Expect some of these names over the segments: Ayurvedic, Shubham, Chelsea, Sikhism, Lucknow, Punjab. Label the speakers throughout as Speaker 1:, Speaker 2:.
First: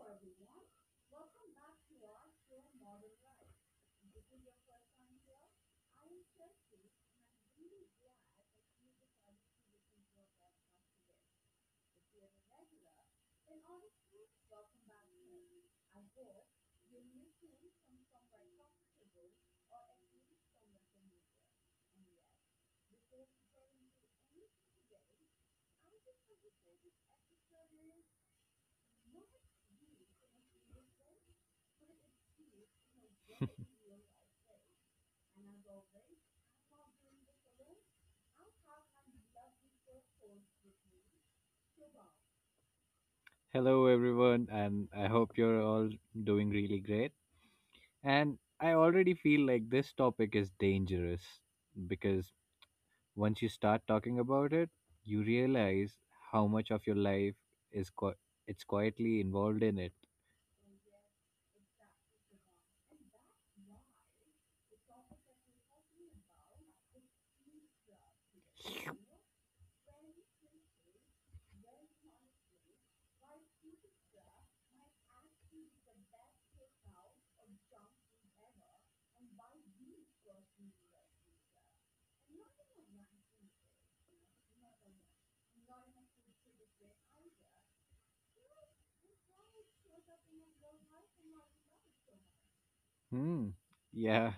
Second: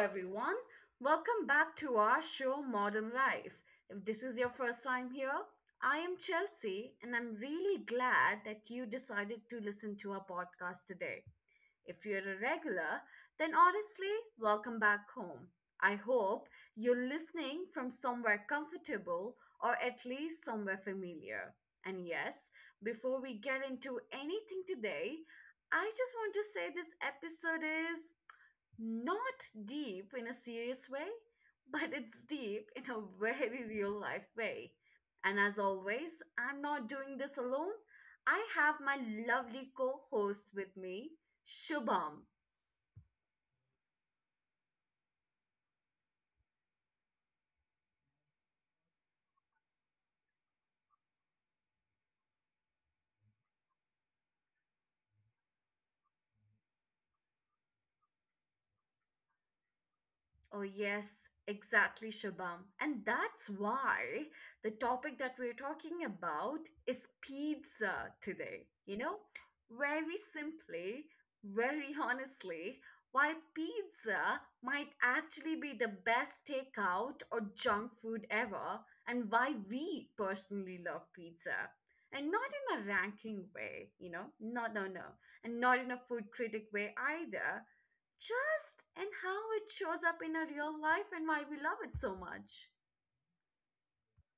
Speaker 1: everyone. Welcome back to our show Modern Life. If this is your first time here, I am Chelsea and I'm really glad that you decided to listen to our podcast today. If you're a regular, then honestly, welcome back home. I hope you're listening from somewhere comfortable or at least somewhere familiar. And yes, before we get into anything today, I just want to say this episode is not deep in a serious way, but it's deep in a very real life way. And as always, I'm not doing this alone. I have my lovely co host with me, Shubham.
Speaker 2: Hello, everyone, and I hope you're all doing really great. And I already feel like this topic is dangerous because once you start talking about it, you realize how much of your life is it's quietly involved in it.
Speaker 1: Oh, yes, exactly, Shabam. And that's why the topic that we're talking about is pizza today. You know, very simply, very honestly, why pizza might actually be the best takeout or junk food ever, and why we personally love pizza. And not in a ranking way, you know, no, no, no. And not in a food critic way either, just and how it shows up in a real life and why we love it so much.
Speaker 2: Hmm. Yeah,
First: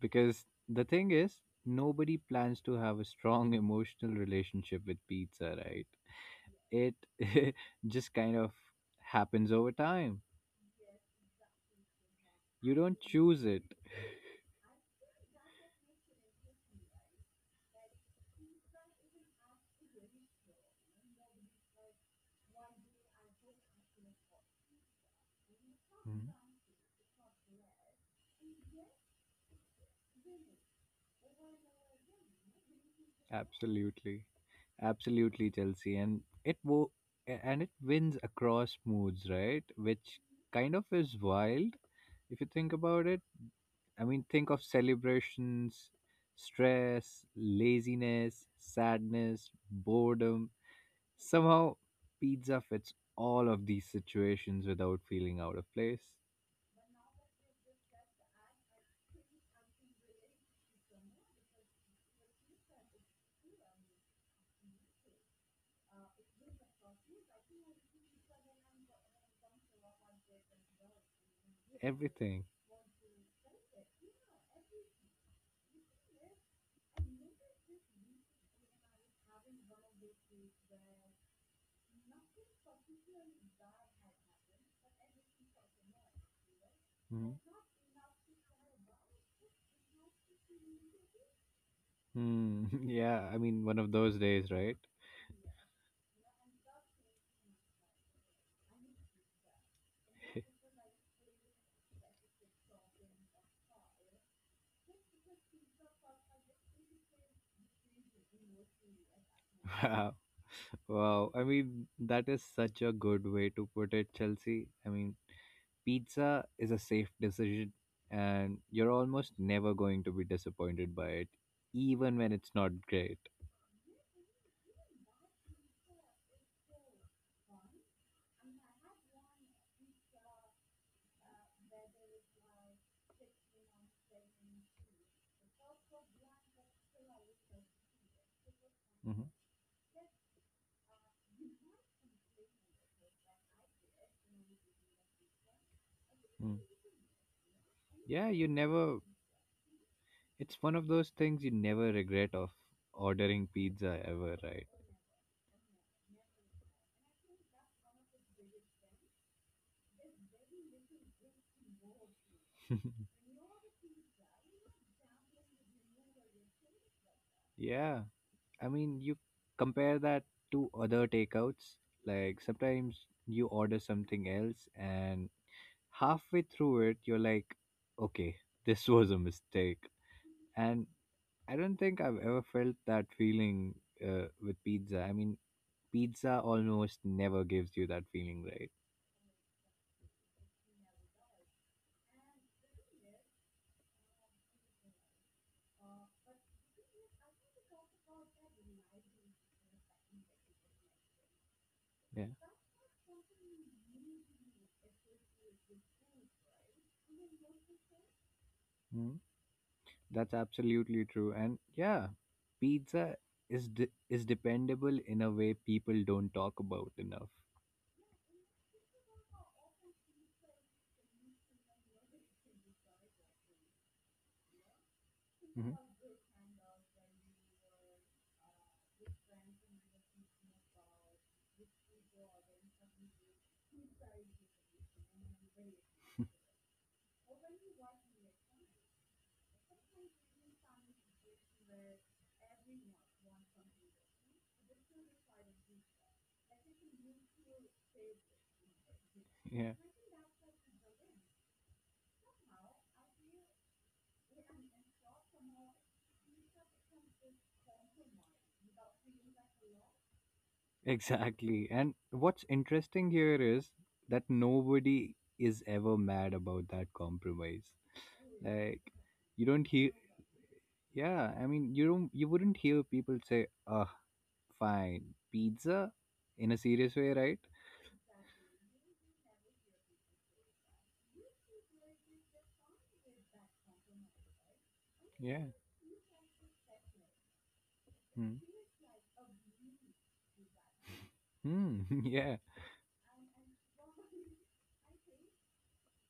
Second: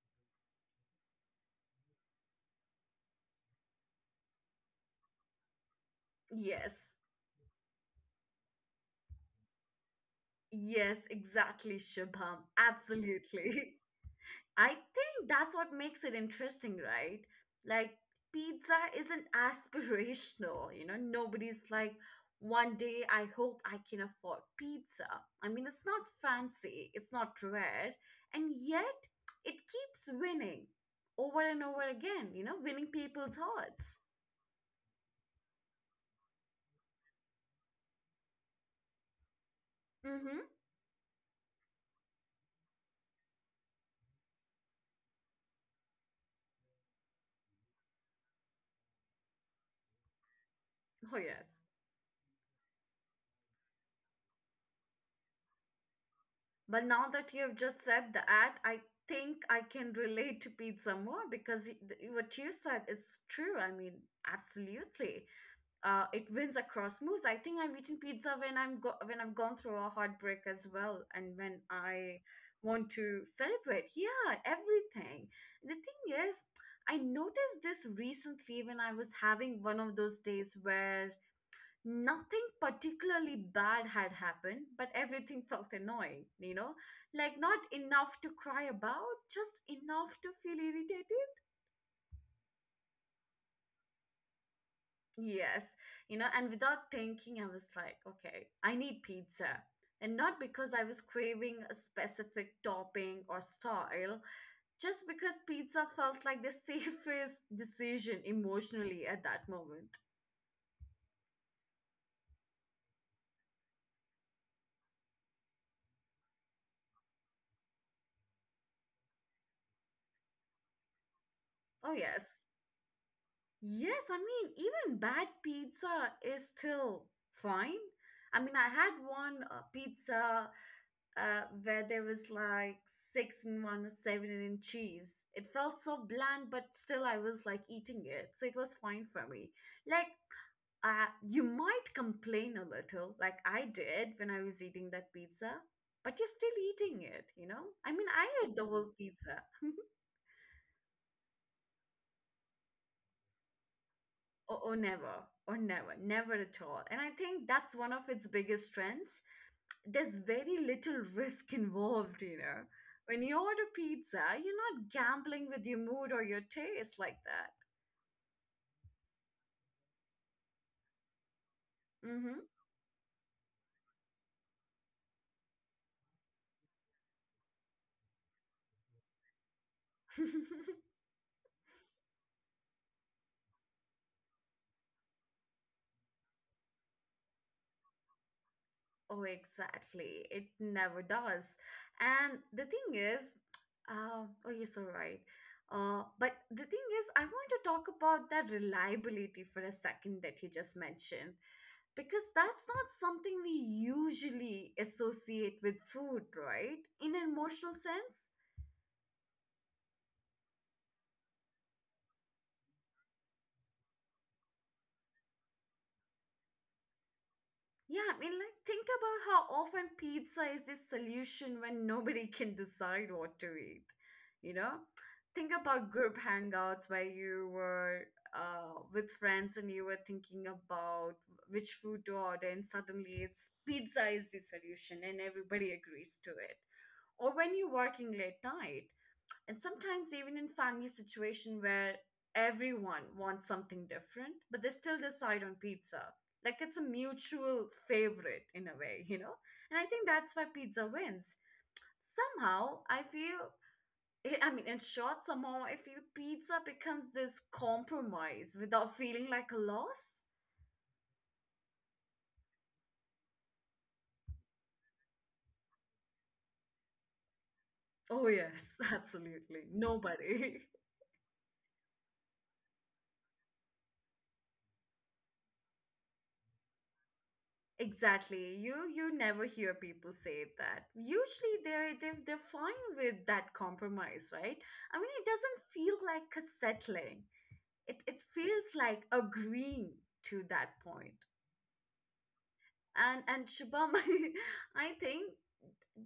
Speaker 2: because the thing is, nobody plans to have a strong emotional relationship with pizza, right?
Speaker 1: Yes,
Speaker 2: It just kind of happens over time.
Speaker 1: yes, exactly, Shubham.
Speaker 2: You don't choose it.
Speaker 1: Absolutely. I think that's what makes it interesting, right? Like, pizza isn't aspirational, you know, nobody's like, one day I hope I can afford pizza. I mean, it's not fancy, it's not rare, and yet it keeps winning over and over again, you know, winning people's hearts.
Speaker 2: Absolutely, absolutely, Chelsea, and and it wins across moods, right? Which
Speaker 1: Mm-hmm.
Speaker 2: kind of is wild if you think about it. I mean, think of celebrations, stress, laziness, sadness, boredom.
Speaker 1: Oh, yes.
Speaker 2: Somehow, pizza fits all of these situations without feeling out of place.
Speaker 1: But now that you have just said that, I think I can relate to pizza more because what you said is true. I mean, absolutely. It wins across moods. I think I've eaten pizza when when I've gone through a heartbreak as well, and when I
Speaker 2: Everything.
Speaker 1: want to celebrate. Yeah, everything. The thing is, I noticed this recently when I was having one of those days where nothing particularly bad had happened, but everything felt annoying, you know? Like,
Speaker 2: Hmm.
Speaker 1: not enough to cry about, just enough to feel irritated.
Speaker 2: Hmm. Yeah, I mean, one of those days, right?
Speaker 1: Yes, you know, and without thinking, I was like, okay, I need pizza. And not because I was craving a specific topping or style, just because pizza felt like the safest decision emotionally at that moment.
Speaker 2: Wow. Wow, I mean, that is such a good way to put it, Chelsea. I mean, pizza is a safe decision, and you're almost never going to be disappointed by it,
Speaker 1: Oh,
Speaker 2: even
Speaker 1: yes.
Speaker 2: when it's not great.
Speaker 1: Yes, I mean, even bad pizza is still fine. I mean, I had one pizza where there was like six in one or seven in cheese. It felt so bland, but still I was like eating it. So it was fine for
Speaker 2: Hmm.
Speaker 1: me. Like, you might complain a little, like I did when I was eating that pizza, but you're
Speaker 2: Mm.
Speaker 1: still eating it, you know? I mean,
Speaker 2: Yeah, you
Speaker 1: I ate the
Speaker 2: never,
Speaker 1: whole pizza.
Speaker 2: it's one of those things you never regret of ordering pizza ever,
Speaker 1: or,
Speaker 2: right?
Speaker 1: or never or never at all, and I think that's one of its biggest strengths. There's very little risk involved, you know. When you order pizza you're not gambling with your mood or your taste like that.
Speaker 2: Yeah, I mean, you compare that to other takeouts. Like
Speaker 1: Mm-hmm.
Speaker 2: sometimes you order something else and halfway through it, you're like, okay, this was a mistake. And I don't think I've ever felt that feeling with pizza. I mean, pizza almost never gives you that feeling, right?
Speaker 1: Oh, exactly. It never does. And the thing is, oh, you're so right. But the thing is, I want to talk about that reliability for a second that you just mentioned,
Speaker 2: Yeah.
Speaker 1: because that's not something we usually associate with food, right? In an emotional sense.
Speaker 2: Mm. That's absolutely true. And yeah, pizza is dependable in a way people don't talk about enough.
Speaker 1: Yeah, I mean, like, think about how often pizza is this solution when nobody can decide what to eat. You know, think
Speaker 2: Mhm.
Speaker 1: about group hangouts where you were with friends and you were thinking about which food to order, and suddenly it's pizza is the solution, and everybody agrees to it. Or when you're working late night, and sometimes even in family situation where everyone wants something different but they still decide on pizza, like it's a mutual favorite in a way, you know.
Speaker 2: Yeah,
Speaker 1: And I think that's why pizza wins, somehow I feel, I mean in short, somehow I feel pizza becomes this compromise without feeling like a loss.
Speaker 2: exactly. And what's interesting here is that nobody is ever mad about that compromise.
Speaker 1: Oh yes,
Speaker 2: Like you don't
Speaker 1: absolutely
Speaker 2: hear,
Speaker 1: nobody.
Speaker 2: yeah, I mean, you wouldn't hear people say, "Ah, fine, pizza?" in a serious way, right?
Speaker 1: Exactly. You never hear people say that. Usually they're fine with that compromise, right? I mean, it
Speaker 2: Yeah.
Speaker 1: doesn't feel like a settling. It
Speaker 2: Hmm.
Speaker 1: feels like agreeing to that point.
Speaker 2: Hmm. Yeah.
Speaker 1: And Shubham, I think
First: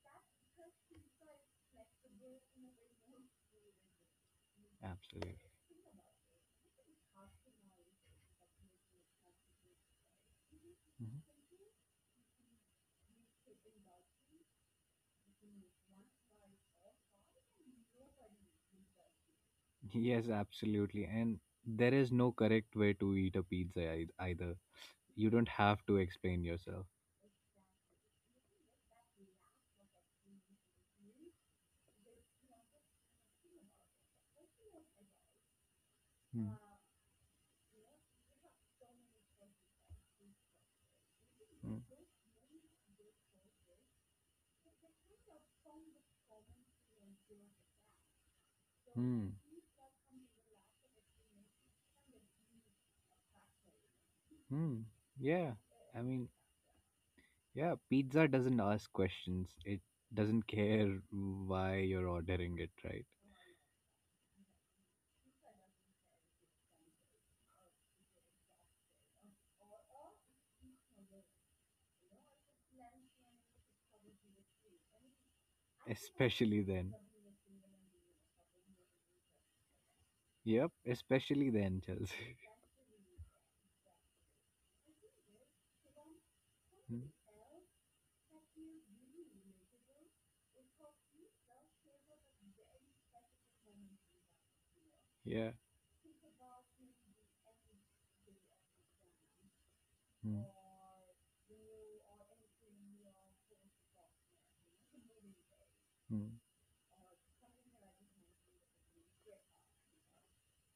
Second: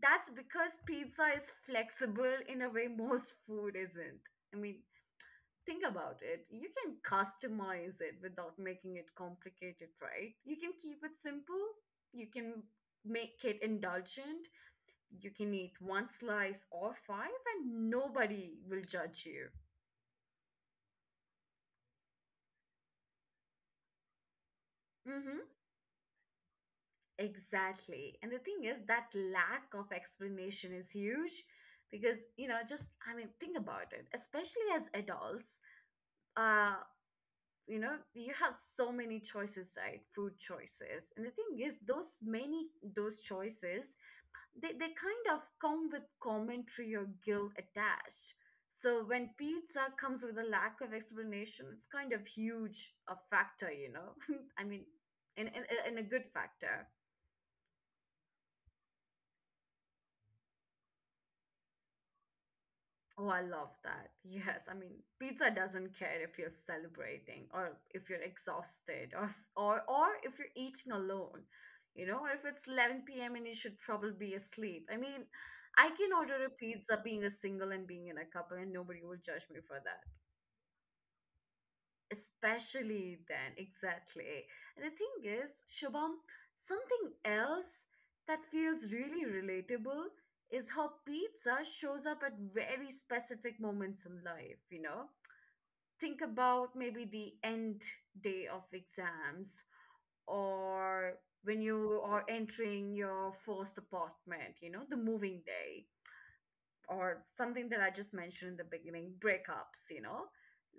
Speaker 1: that's because pizza is flexible in a way most food isn't. I mean,
Speaker 2: Absolutely.
Speaker 1: think about it, you can customize it without making it complicated, right? You can keep it
Speaker 2: Mhm.
Speaker 1: simple, you can make it indulgent, you can eat one slice or five, and nobody will judge you.
Speaker 2: Yes, absolutely. And there is no correct way to eat a pizza either. You
Speaker 1: Mm-hmm.
Speaker 2: don't have to explain yourself.
Speaker 1: Exactly. And the thing is, that lack of explanation is huge because, you know, just, I mean, think about it, especially as adults.
Speaker 2: Hmm.
Speaker 1: Uh, you know you have so many choices, right, food choices, and the thing is
Speaker 2: Hmm.
Speaker 1: those many, those choices, they kind of come with commentary or guilt attached. So when
Speaker 2: Hmm.
Speaker 1: pizza comes with a lack of explanation it's kind of huge a factor, you know. I mean,
Speaker 2: Hmm.
Speaker 1: in, in,
Speaker 2: Yeah.
Speaker 1: in a
Speaker 2: I
Speaker 1: good
Speaker 2: mean,
Speaker 1: factor.
Speaker 2: yeah, pizza doesn't ask questions. It doesn't care why you're ordering it, right?
Speaker 1: Oh, I love that. Yes, I mean, pizza doesn't care if you're celebrating or if you're exhausted or or if you're eating alone, you know, or if it's 11 p.m. and you should probably be asleep. I mean, I can order a
Speaker 2: Especially then.
Speaker 1: pizza being a single and being in a couple, and nobody will judge me for that.
Speaker 2: Yep, especially the angels.
Speaker 1: Especially then, exactly. And the thing is, Shubham,
Speaker 2: Mm,
Speaker 1: something else that feels really relatable is how pizza shows up at very specific moments in life, you know?
Speaker 2: yeah.
Speaker 1: Think about maybe the end day of exams,
Speaker 2: Mm,
Speaker 1: or when you are entering your first apartment, you know, the moving day,
Speaker 2: mm,
Speaker 1: or something that I just mentioned in the beginning, breakups, you know?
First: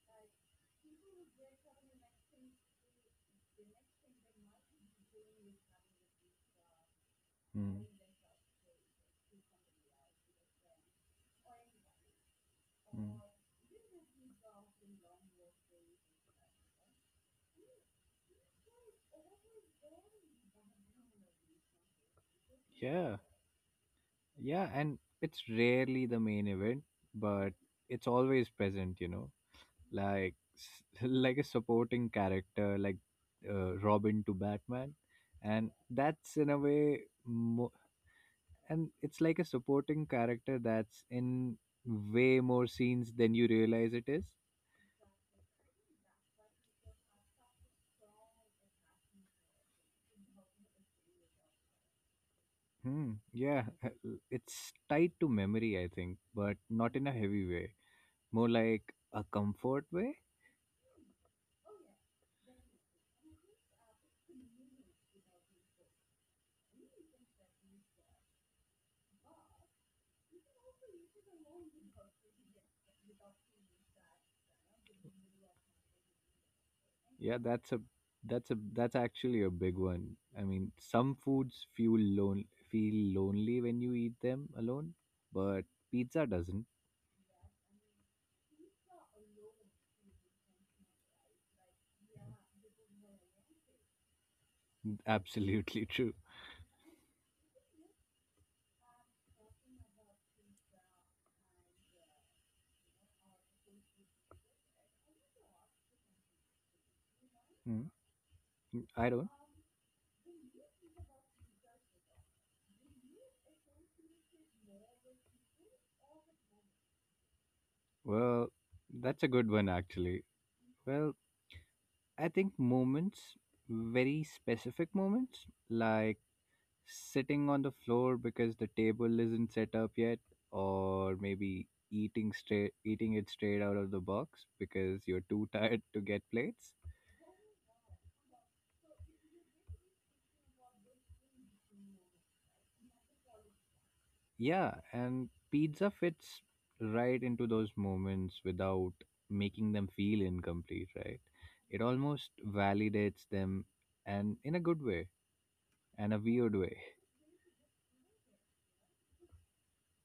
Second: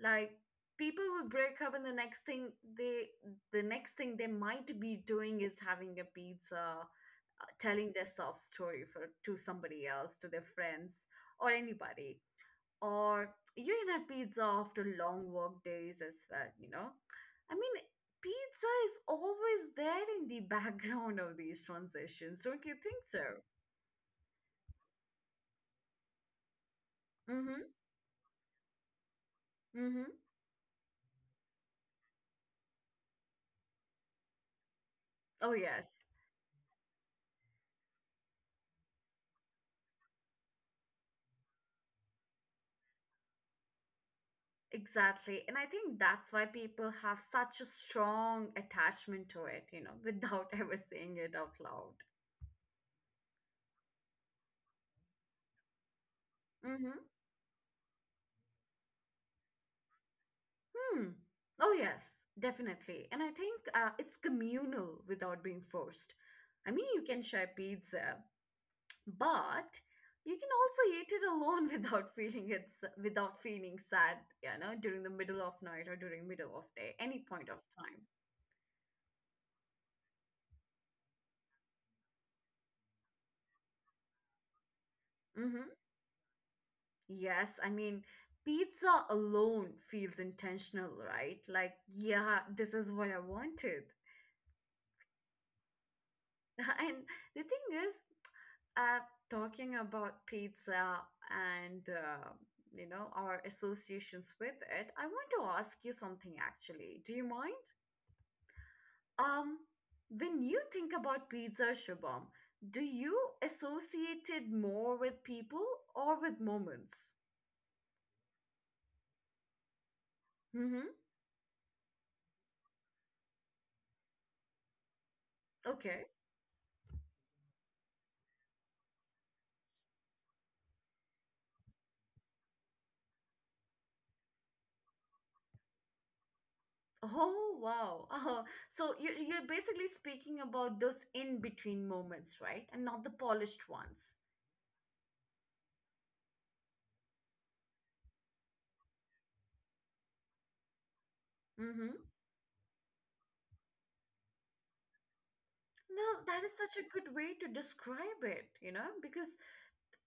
Speaker 1: Like, people will break up and they the next thing they might be doing is having a pizza,
Speaker 2: mm,
Speaker 1: telling their soft story for to somebody else, to their friends or anybody. Or
Speaker 2: mm.
Speaker 1: you can have pizza after long work days as well, you know? I mean, pizza is always there in the background of these transitions, don't you think so?
Speaker 2: Yeah. Yeah. And it's rarely the main event,
Speaker 1: Mm-hmm.
Speaker 2: but it's always present,
Speaker 1: Mm-hmm.
Speaker 2: like like a supporting character, like Robin to Batman,
Speaker 1: Oh
Speaker 2: and
Speaker 1: yes.
Speaker 2: that's in a way, mo- and it's like a supporting character that's in way more scenes than you realize it is.
Speaker 1: Exactly. And I think that's why people have such a strong attachment to it, you know, without ever saying it out loud.
Speaker 2: Hmm. Yeah, it's tied to memory, I think, but not
Speaker 1: Mm-hmm.
Speaker 2: in a heavy way. More like a comfort way.
Speaker 1: Hmm. Oh, yes, definitely. And I think it's communal without being forced. I mean, you can share pizza, but you can also eat it alone without feeling it's without feeling sad, you know, during the middle of night or during middle of day, any
Speaker 2: Yeah,
Speaker 1: point of
Speaker 2: that's a
Speaker 1: time.
Speaker 2: that's a that's actually a big one. I mean, some foods feel lon feel lonely when you eat them alone, but
Speaker 1: Mm-hmm.
Speaker 2: pizza doesn't.
Speaker 1: Yes, I mean, pizza alone feels intentional, right? Like, yeah, this is what I wanted.
Speaker 2: Absolutely true.
Speaker 1: And the thing is, uh, talking about pizza and, you know, our associations with it, I want to ask you something actually. Do you mind?
Speaker 2: Hmm. I don't.
Speaker 1: Um, when you think about pizza, Shubham, do you associate it more with people or with moments?
Speaker 2: Well, that's a good one actually.
Speaker 1: Mm-hmm.
Speaker 2: Well, I think moments, very specific moments,
Speaker 1: Okay.
Speaker 2: like sitting on the floor because the table isn't set up yet or maybe eating it straight out of the box because you're too tired to get plates.
Speaker 1: Oh wow. Oh, so you're basically speaking about those in-between moments, right? And not the polished ones.
Speaker 2: Yeah, and pizza fits right into those moments without making them feel incomplete, right? It
Speaker 1: Mm-hmm.
Speaker 2: almost validates them, and in a good way. And a
Speaker 1: No, that is
Speaker 2: weird way.
Speaker 1: such a good way to describe it, you know, because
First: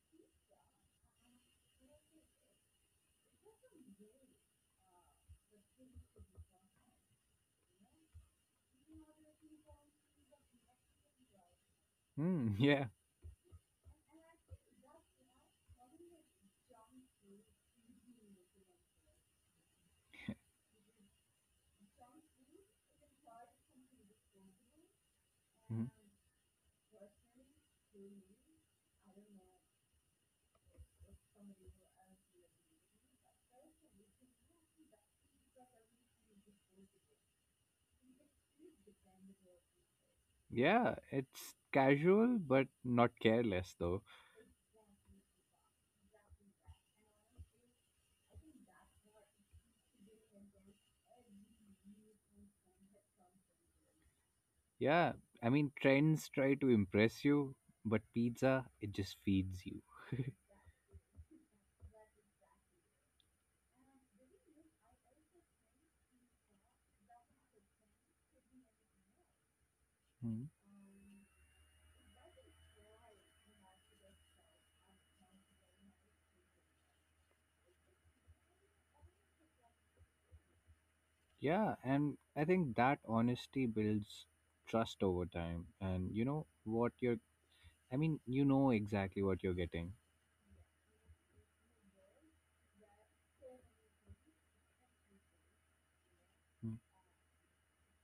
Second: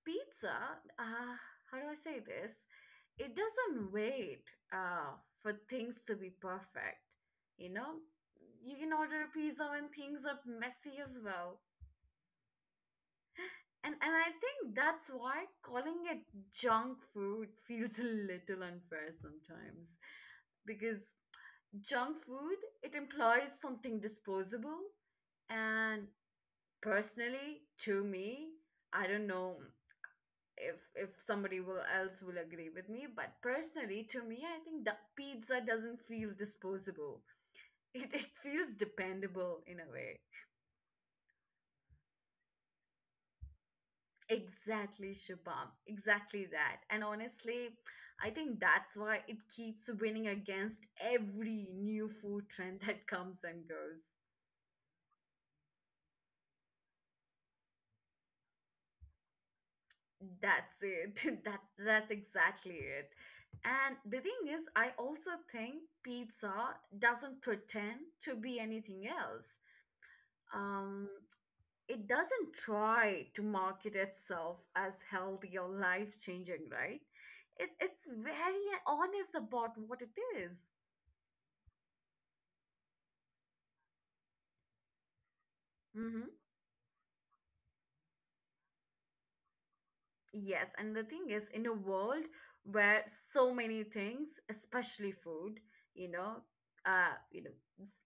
Speaker 1: pizza, uh, how do I say this? It doesn't wait uh for things to be perfect. You know, you can order a pizza when things are messy as well.
Speaker 2: Hmm. Yeah.
Speaker 1: And I think that's why calling it junk food feels a little unfair sometimes, because junk food it implies something disposable.
Speaker 2: Mhm.
Speaker 1: And personally to me, I don't know if somebody will else will agree with me, but personally to me I think that pizza doesn't feel disposable. It feels dependable in a way.
Speaker 2: Yeah, it's casual but not careless though.
Speaker 1: Exactly, Shabam, exactly that, and honestly, I think that's why it keeps winning against every new food trend that comes and goes.
Speaker 2: Yeah, I mean, trends try to impress you, but pizza, it just feeds you.
Speaker 1: That's it. That's exactly it. And the thing is, I also think pizza doesn't pretend to be anything else.
Speaker 2: Hmm.
Speaker 1: Um, it doesn't try to market itself as healthy or life changing, right? It's very honest about what it is.
Speaker 2: Yeah, and I think that honesty builds trust over time. And you
Speaker 1: Mm-hmm.
Speaker 2: know what you're, I mean, you know exactly what you're getting.
Speaker 1: Yes, and the thing is, in a world where so many things, especially food, you know,
Speaker 2: Hmm.
Speaker 1: you know,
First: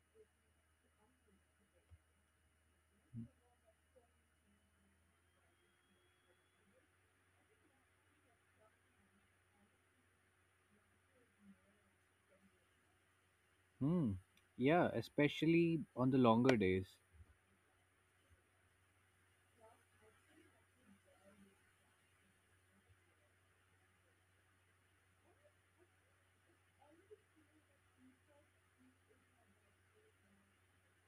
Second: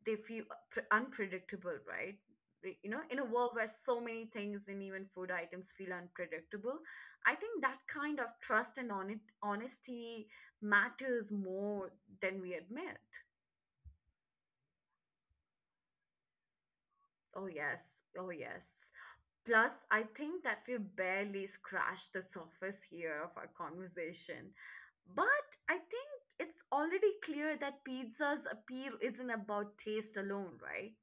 Speaker 1: they feel unpredictable, right? You know, in a world where so many things and even food items feel unpredictable, I think that kind of trust and on honesty matters more than we admit.
Speaker 2: Hmm. Yeah, especially on the longer days.
Speaker 1: Oh yes, oh yes. Plus, I think that we barely scratched the surface here of our conversation. But I think it's already clear that pizza's appeal isn't about taste alone, right?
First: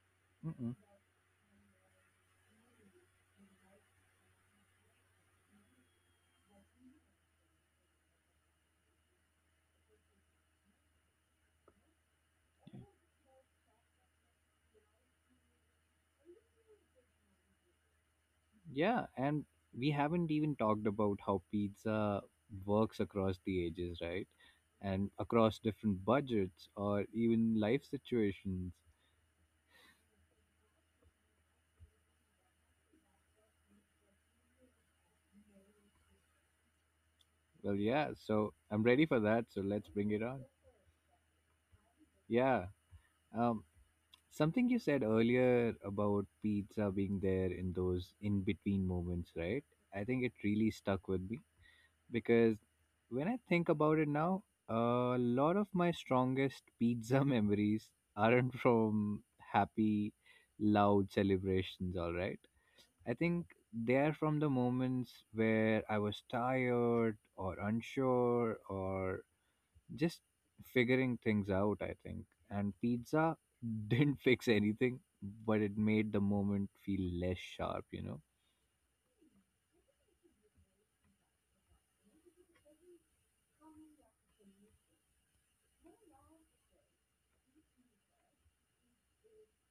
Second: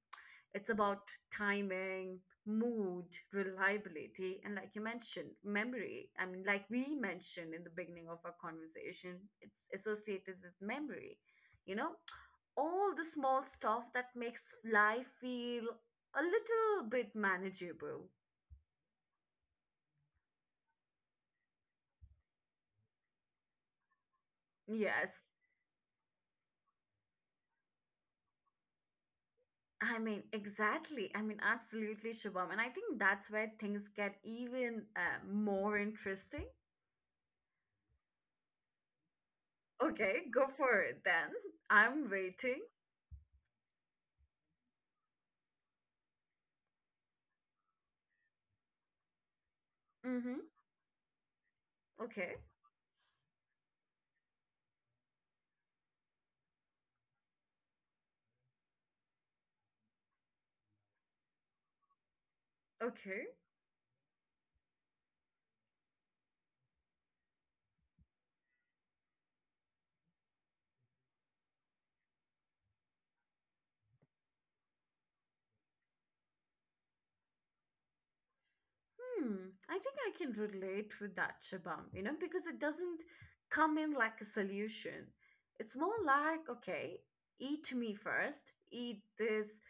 Speaker 1: It's
Speaker 2: Mm-mm.
Speaker 1: about timing, mood, reliability, and like you mentioned, memory. I mean, like we mentioned in the beginning of our conversation, it's associated with memory. You know, all the small stuff that makes life feel a little bit manageable.
Speaker 2: Yeah, and we haven't even talked about how pizza works across the ages, right? And
Speaker 1: Yes.
Speaker 2: across different budgets or even life situations.
Speaker 1: I mean, exactly. I mean, absolutely, Shubham. And I think that's where things get even more interesting.
Speaker 2: Well, yeah, so I'm ready for that. So let's bring it
Speaker 1: Okay,
Speaker 2: on.
Speaker 1: go for it then. I'm waiting.
Speaker 2: Yeah. Um, Something you said earlier about pizza being there in those in between moments, right? I think it
Speaker 1: Mm-hmm.
Speaker 2: really stuck with me
Speaker 1: Okay.
Speaker 2: because when I think about it now, a lot of my strongest pizza memories aren't from happy, loud celebrations, all right? I
Speaker 1: Okay.
Speaker 2: think they are from the moments where I was tired or unsure or just figuring things out, I think. And pizza didn't fix anything, but it made the moment feel less sharp, you know?
Speaker 1: Hmm. I think I can relate with that, Shabam. You know, because it doesn't come in like a solution. It's more like, okay, eat me first, eat this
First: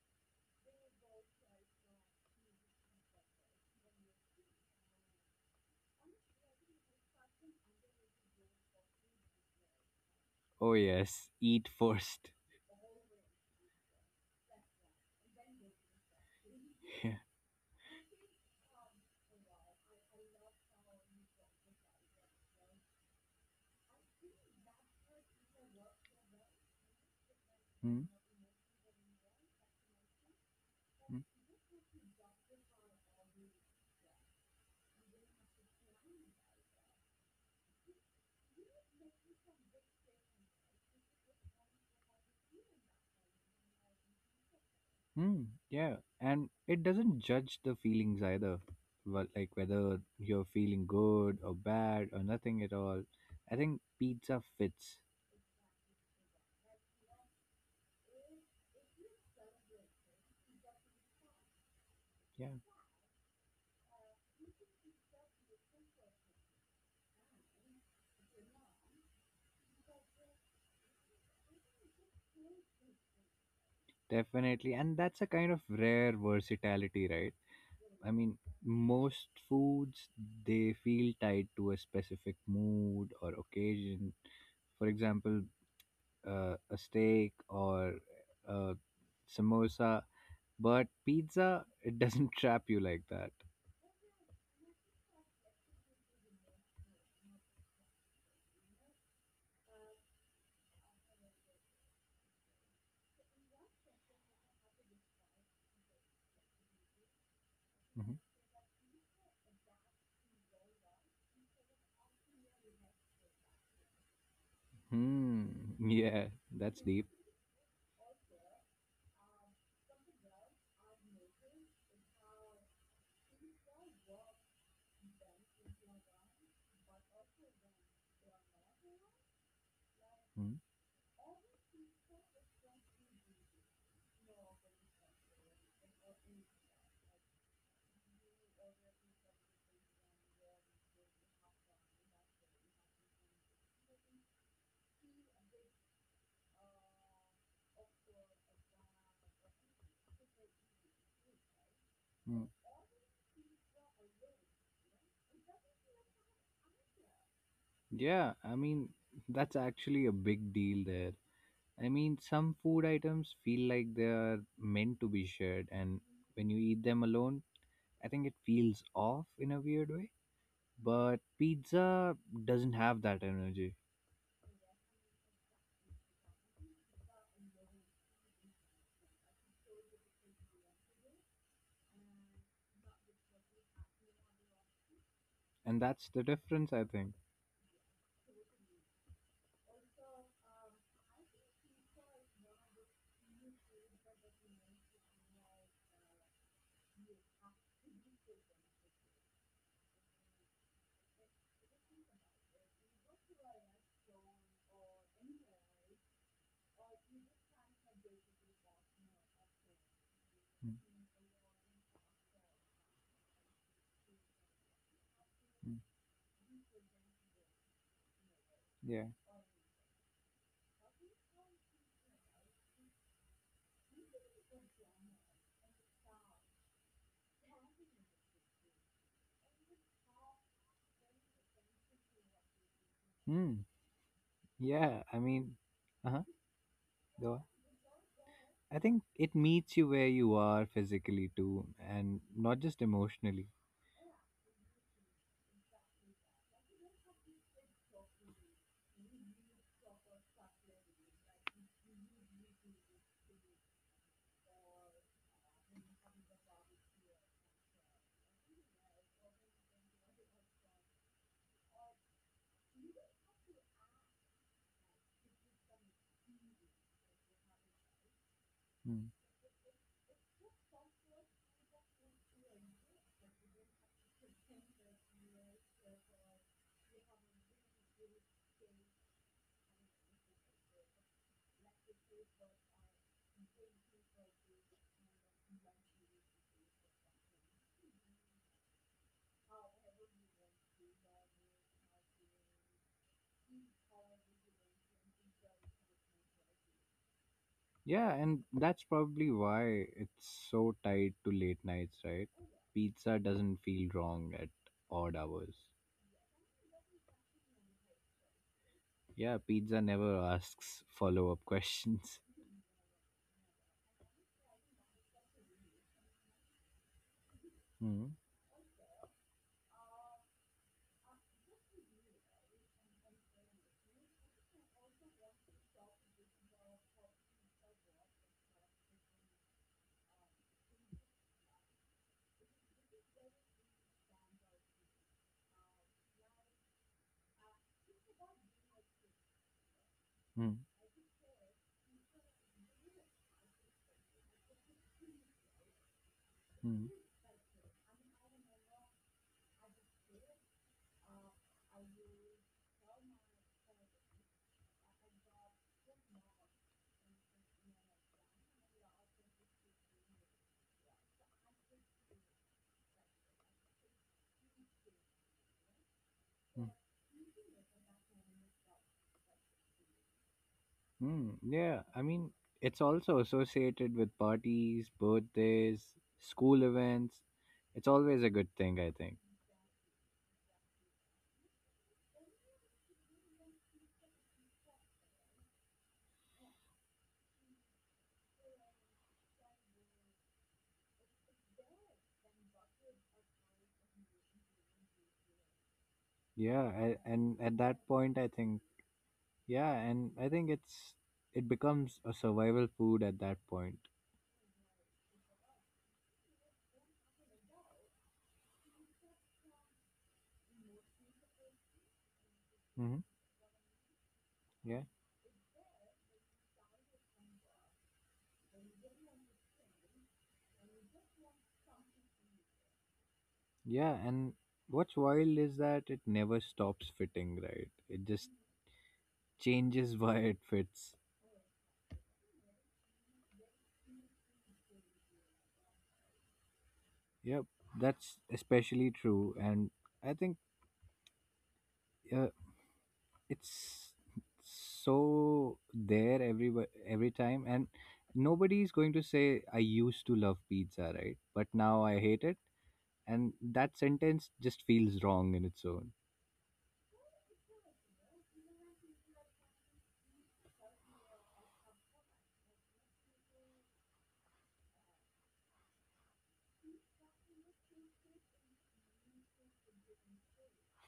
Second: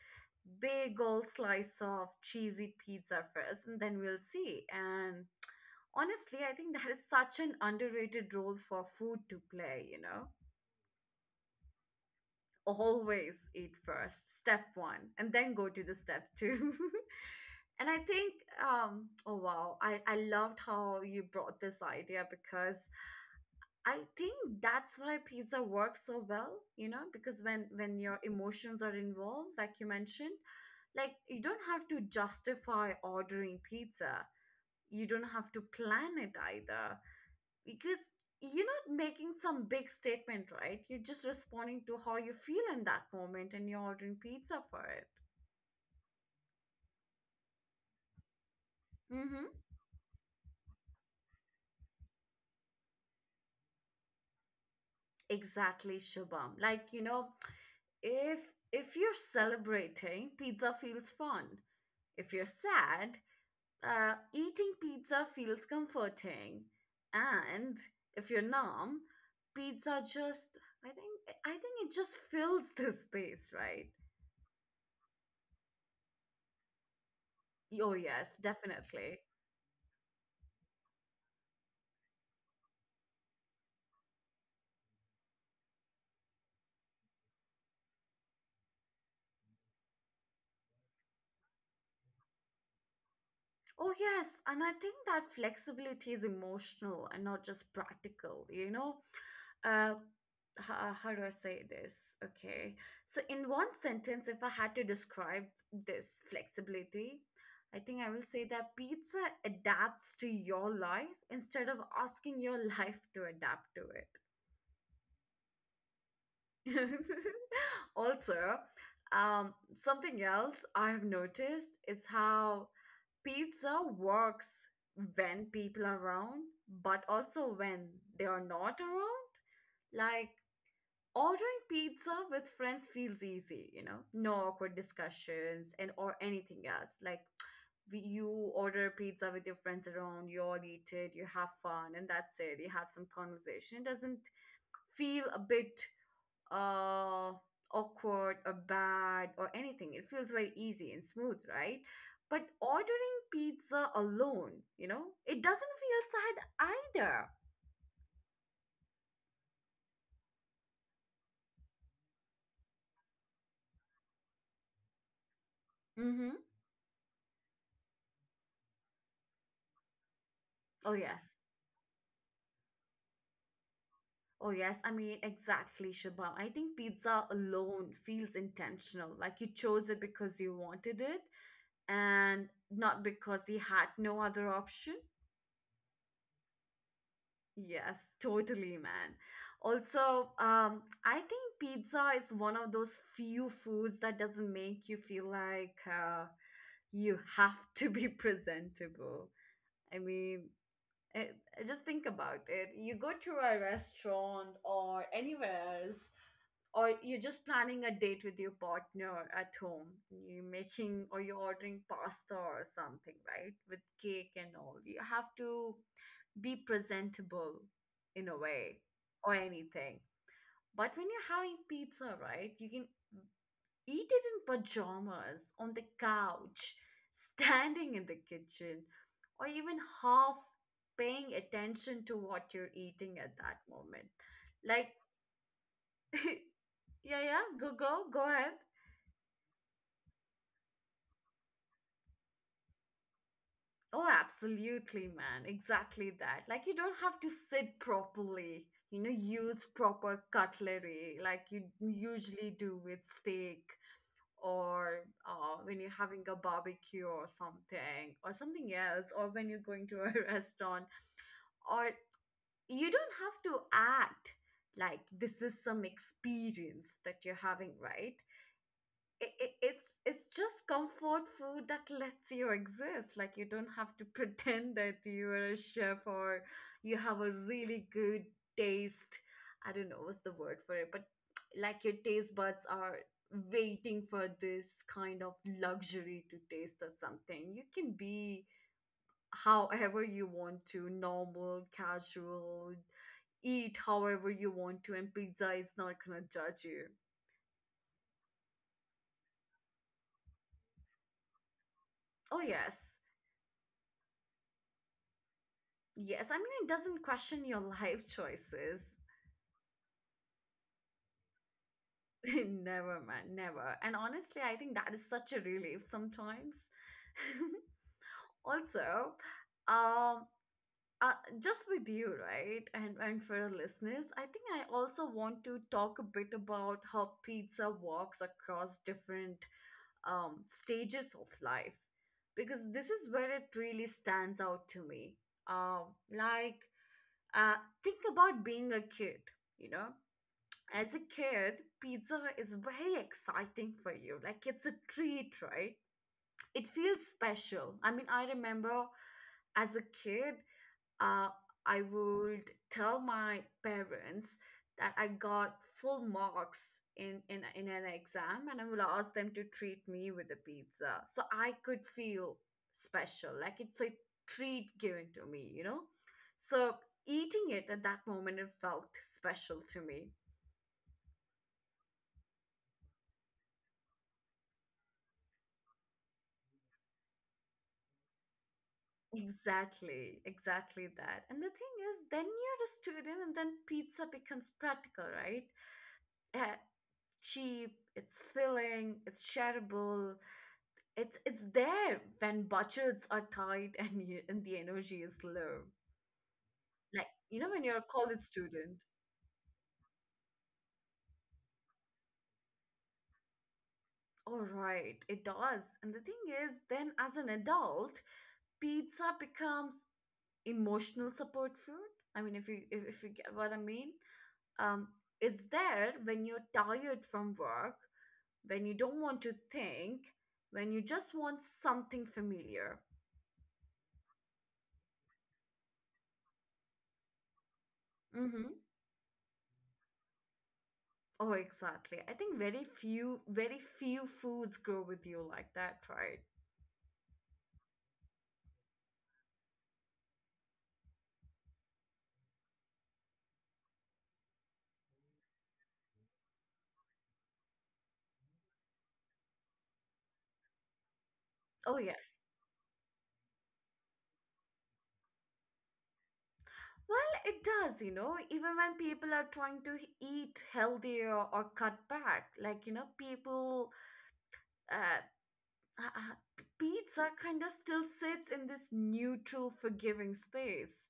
Speaker 1: big old slice of cheesy pizza first, and then we'll see. And honestly, I think that is such an underrated role for food to play, you know?
Speaker 2: Oh, yes, eat first.
Speaker 1: Always eat first, step one, and then go to the step two.
Speaker 2: Yeah.
Speaker 1: And I think, oh wow, I loved how you brought this idea because I think that's why pizza works so well, you know, because when
Speaker 2: Hmm.
Speaker 1: your emotions are involved, like you mentioned, like
Speaker 2: Mm,
Speaker 1: you don't have to justify ordering pizza. You don't have to plan it either because you're not making some big statement, right? You're just responding to how you feel in that moment and you're ordering pizza for it.
Speaker 2: mm, yeah. And it doesn't judge the feelings either. Well,
Speaker 1: Mm-hmm.
Speaker 2: like whether you're feeling good or bad or nothing at all. I think pizza fits.
Speaker 1: Exactly, Shubham. Like, you know, if if you're celebrating, pizza feels fun. If you're
Speaker 2: Yeah,
Speaker 1: sad, eating pizza feels comforting. And if you're numb, pizza just I think it just fills the space, right?
Speaker 2: definitely. And that's a kind of rare versatility, right?
Speaker 1: Oh
Speaker 2: I
Speaker 1: yes,
Speaker 2: mean,
Speaker 1: definitely.
Speaker 2: most foods they feel tied to a specific mood or occasion. For example, a steak or a samosa, but pizza it doesn't trap you like that.
Speaker 1: Oh, yes. And I think that flexibility is emotional and not just practical, you know? Uh, how do I say this? Okay. So, in one sentence, if I had to describe this flexibility, I think I
Speaker 2: Mhm.
Speaker 1: will say that pizza adapts to your life instead of asking your life to adapt to
Speaker 2: Hmm. Yeah, that's
Speaker 1: it.
Speaker 2: deep.
Speaker 1: Also, something else I've noticed is how pizza works when people are around, but also when they are not around. Like
Speaker 2: Hmm.
Speaker 1: ordering pizza with friends feels easy, you know, no awkward discussions and or anything else. Like you order pizza with your friends around, you all eat it, you have fun, and that's it. You have some conversation. It doesn't feel a bit uh, awkward or bad or anything. It feels very easy and smooth, right? But
Speaker 2: Hmm.
Speaker 1: ordering pizza alone, you know, it doesn't feel sad either.
Speaker 2: Yeah, I mean that's actually a big deal there. I mean, some food items feel like they are meant to be shared, and
Speaker 1: Mm-hmm.
Speaker 2: when you eat them alone, I think it feels off in a weird way.
Speaker 1: Oh,
Speaker 2: But
Speaker 1: yes.
Speaker 2: pizza doesn't have that energy.
Speaker 1: Oh, yes. I mean, exactly, Shubham. I think pizza alone feels intentional. Like you chose it because you wanted it and not because you had no other option.
Speaker 2: And that's the difference, I think.
Speaker 1: Yes, totally, man. Also, I think pizza is one of those few foods that doesn't make you feel like you have to be presentable. I mean, eh, just think about it. You go to a restaurant or anywhere else, or you're just planning a date with your partner at home. You're
Speaker 2: Mm,
Speaker 1: making or you're ordering pasta or something, right? With cake and all. You have to
Speaker 2: mm,
Speaker 1: be presentable in a way
Speaker 2: yeah.
Speaker 1: or anything. But when you're having pizza, right, you can eat it in pajamas, on the couch, standing in the kitchen, or even half paying attention to what you're eating at that
Speaker 2: Mm.
Speaker 1: moment. Like,
Speaker 2: Yeah. I mean, uh huh.
Speaker 1: yeah,
Speaker 2: Go
Speaker 1: yeah,
Speaker 2: on.
Speaker 1: go ahead.
Speaker 2: I think it meets you where you are physically too, and not just emotionally.
Speaker 1: Oh, absolutely, man. Exactly that. Like, you don't have to sit properly, you know, use proper cutlery like you usually do with steak or when you're having a barbecue or something else, or when you're going to a restaurant. Or you don't have to act like this is some experience that you're having, right?
Speaker 2: Mm.
Speaker 1: It's just comfort food that lets you exist, like you don't have to pretend that you're a chef or you have a really good taste. I don't know what's the word for it, but like your taste buds are waiting for this kind of luxury to taste or something. You can be however you want to, normal, casual, eat however you want to, and pizza is not gonna judge you.
Speaker 2: Yeah, and that's probably why it's so tied to late nights, right?
Speaker 1: Oh yes.
Speaker 2: Pizza doesn't feel wrong at odd hours.
Speaker 1: Yes, I mean, it doesn't question your life choices.
Speaker 2: Yeah, pizza never asks follow up questions.
Speaker 1: Never, man, never. And honestly, I think that is such a relief sometimes.
Speaker 2: Mm-hmm.
Speaker 1: Also, um, uh, just with you, right? And for our listeners, I think I also want to talk a bit about how pizza walks across different stages of life, because this is where it really stands out to me. Um, like, uh, think about being a kid, you know, as a kid, pizza is very exciting for you. Like it's a treat, right? It
Speaker 2: Mm.
Speaker 1: feels special. I mean, I remember as a kid, uh, I would tell my parents that I got full marks in an exam, and I would ask them to treat me with a pizza, so I could feel special. Like it's a treat given to me, you know.
Speaker 2: Hmm.
Speaker 1: So eating it at that moment, it felt special to me.
Speaker 2: Yeah, I mean, it's also associated with parties, birthdays, school events. It's always a good thing, I think.
Speaker 1: Exactly, exactly that. And the thing is, then you're a student, and then pizza becomes practical, right? Uh, Cheap, it's filling, it's shareable, it's there when budgets are tight and you, and the energy is low.
Speaker 2: Yeah,
Speaker 1: Like
Speaker 2: and
Speaker 1: you know,
Speaker 2: at
Speaker 1: when you're a
Speaker 2: that point,
Speaker 1: college
Speaker 2: I think,
Speaker 1: student,
Speaker 2: yeah, and I think it becomes a survival food at that point.
Speaker 1: all right, it does. And the thing is, then as an adult, pizza becomes emotional support food. I mean, if
Speaker 2: Hmm.
Speaker 1: you get what I mean, um,
Speaker 2: Yeah,
Speaker 1: it's there when you're tired from work, when you don't want to think, when you just want something familiar.
Speaker 2: yeah, and what's wild is that it never stops fitting, right? It just
Speaker 1: Mm-hmm.
Speaker 2: changes why it fits.
Speaker 1: Oh, exactly. I think very few foods grow with you like that, right?
Speaker 2: Yep, that's especially true, and I think. Uh, it's so there every time, and nobody is going to say, "I used to love pizza, right? But
Speaker 1: Oh,
Speaker 2: now I
Speaker 1: yes.
Speaker 2: hate it." And that sentence just feels wrong in its own.
Speaker 1: Well, it does, you know, even when people are trying to eat healthier or cut back, like, you know, people, uh, uh, uh, pizza kind of still sits in this neutral, forgiving space.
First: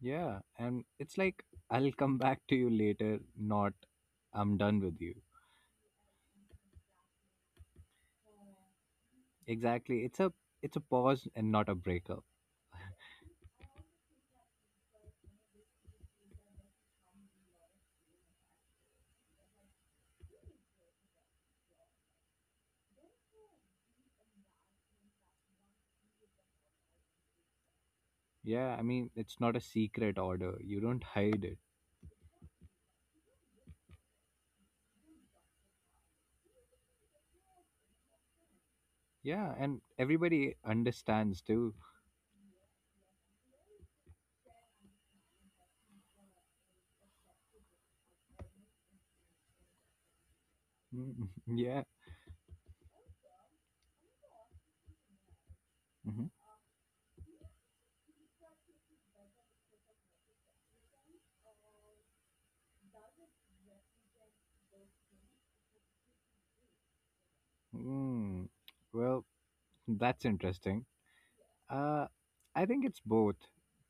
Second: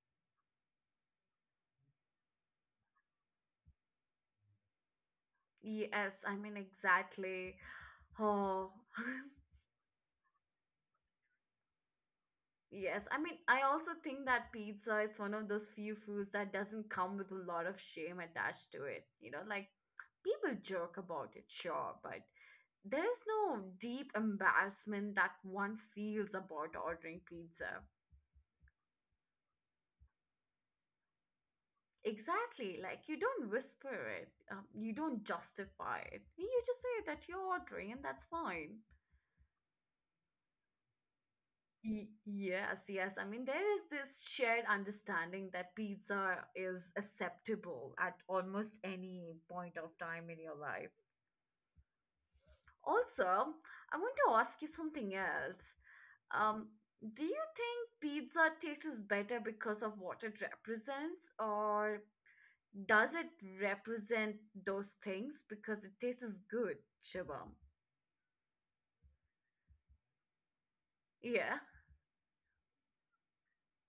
Speaker 2: Yeah, and it's like, "I'll come back to you later," not "I'm done with you."
Speaker 1: Yes, I mean, exactly. Oh,
Speaker 2: Exactly, it's a pause and not a breakup.
Speaker 1: yes. I mean, I also think that pizza is one of those few foods that doesn't come with a lot of shame attached to it. You know, like people joke about it, sure, but there is no deep embarrassment that one feels about ordering pizza.
Speaker 2: Yeah, I mean, it's not a secret order. You don't hide it.
Speaker 1: Exactly. Like, you don't whisper it, you don't justify it. You just say that you're ordering, and that's fine.
Speaker 2: Yeah, and everybody understands too.
Speaker 1: Yes, yes. I mean, there is this shared understanding that pizza is acceptable at almost any point of time in your life.
Speaker 2: Yeah.
Speaker 1: Also, I want to ask you something else.
Speaker 2: Mhm.
Speaker 1: Um, do you think pizza tastes better because of what it represents, or does it represent those things because it tastes good, Shubham?
Speaker 2: Hmm. Well, that's interesting.
Speaker 1: Yeah.
Speaker 2: Uh, I think it's both,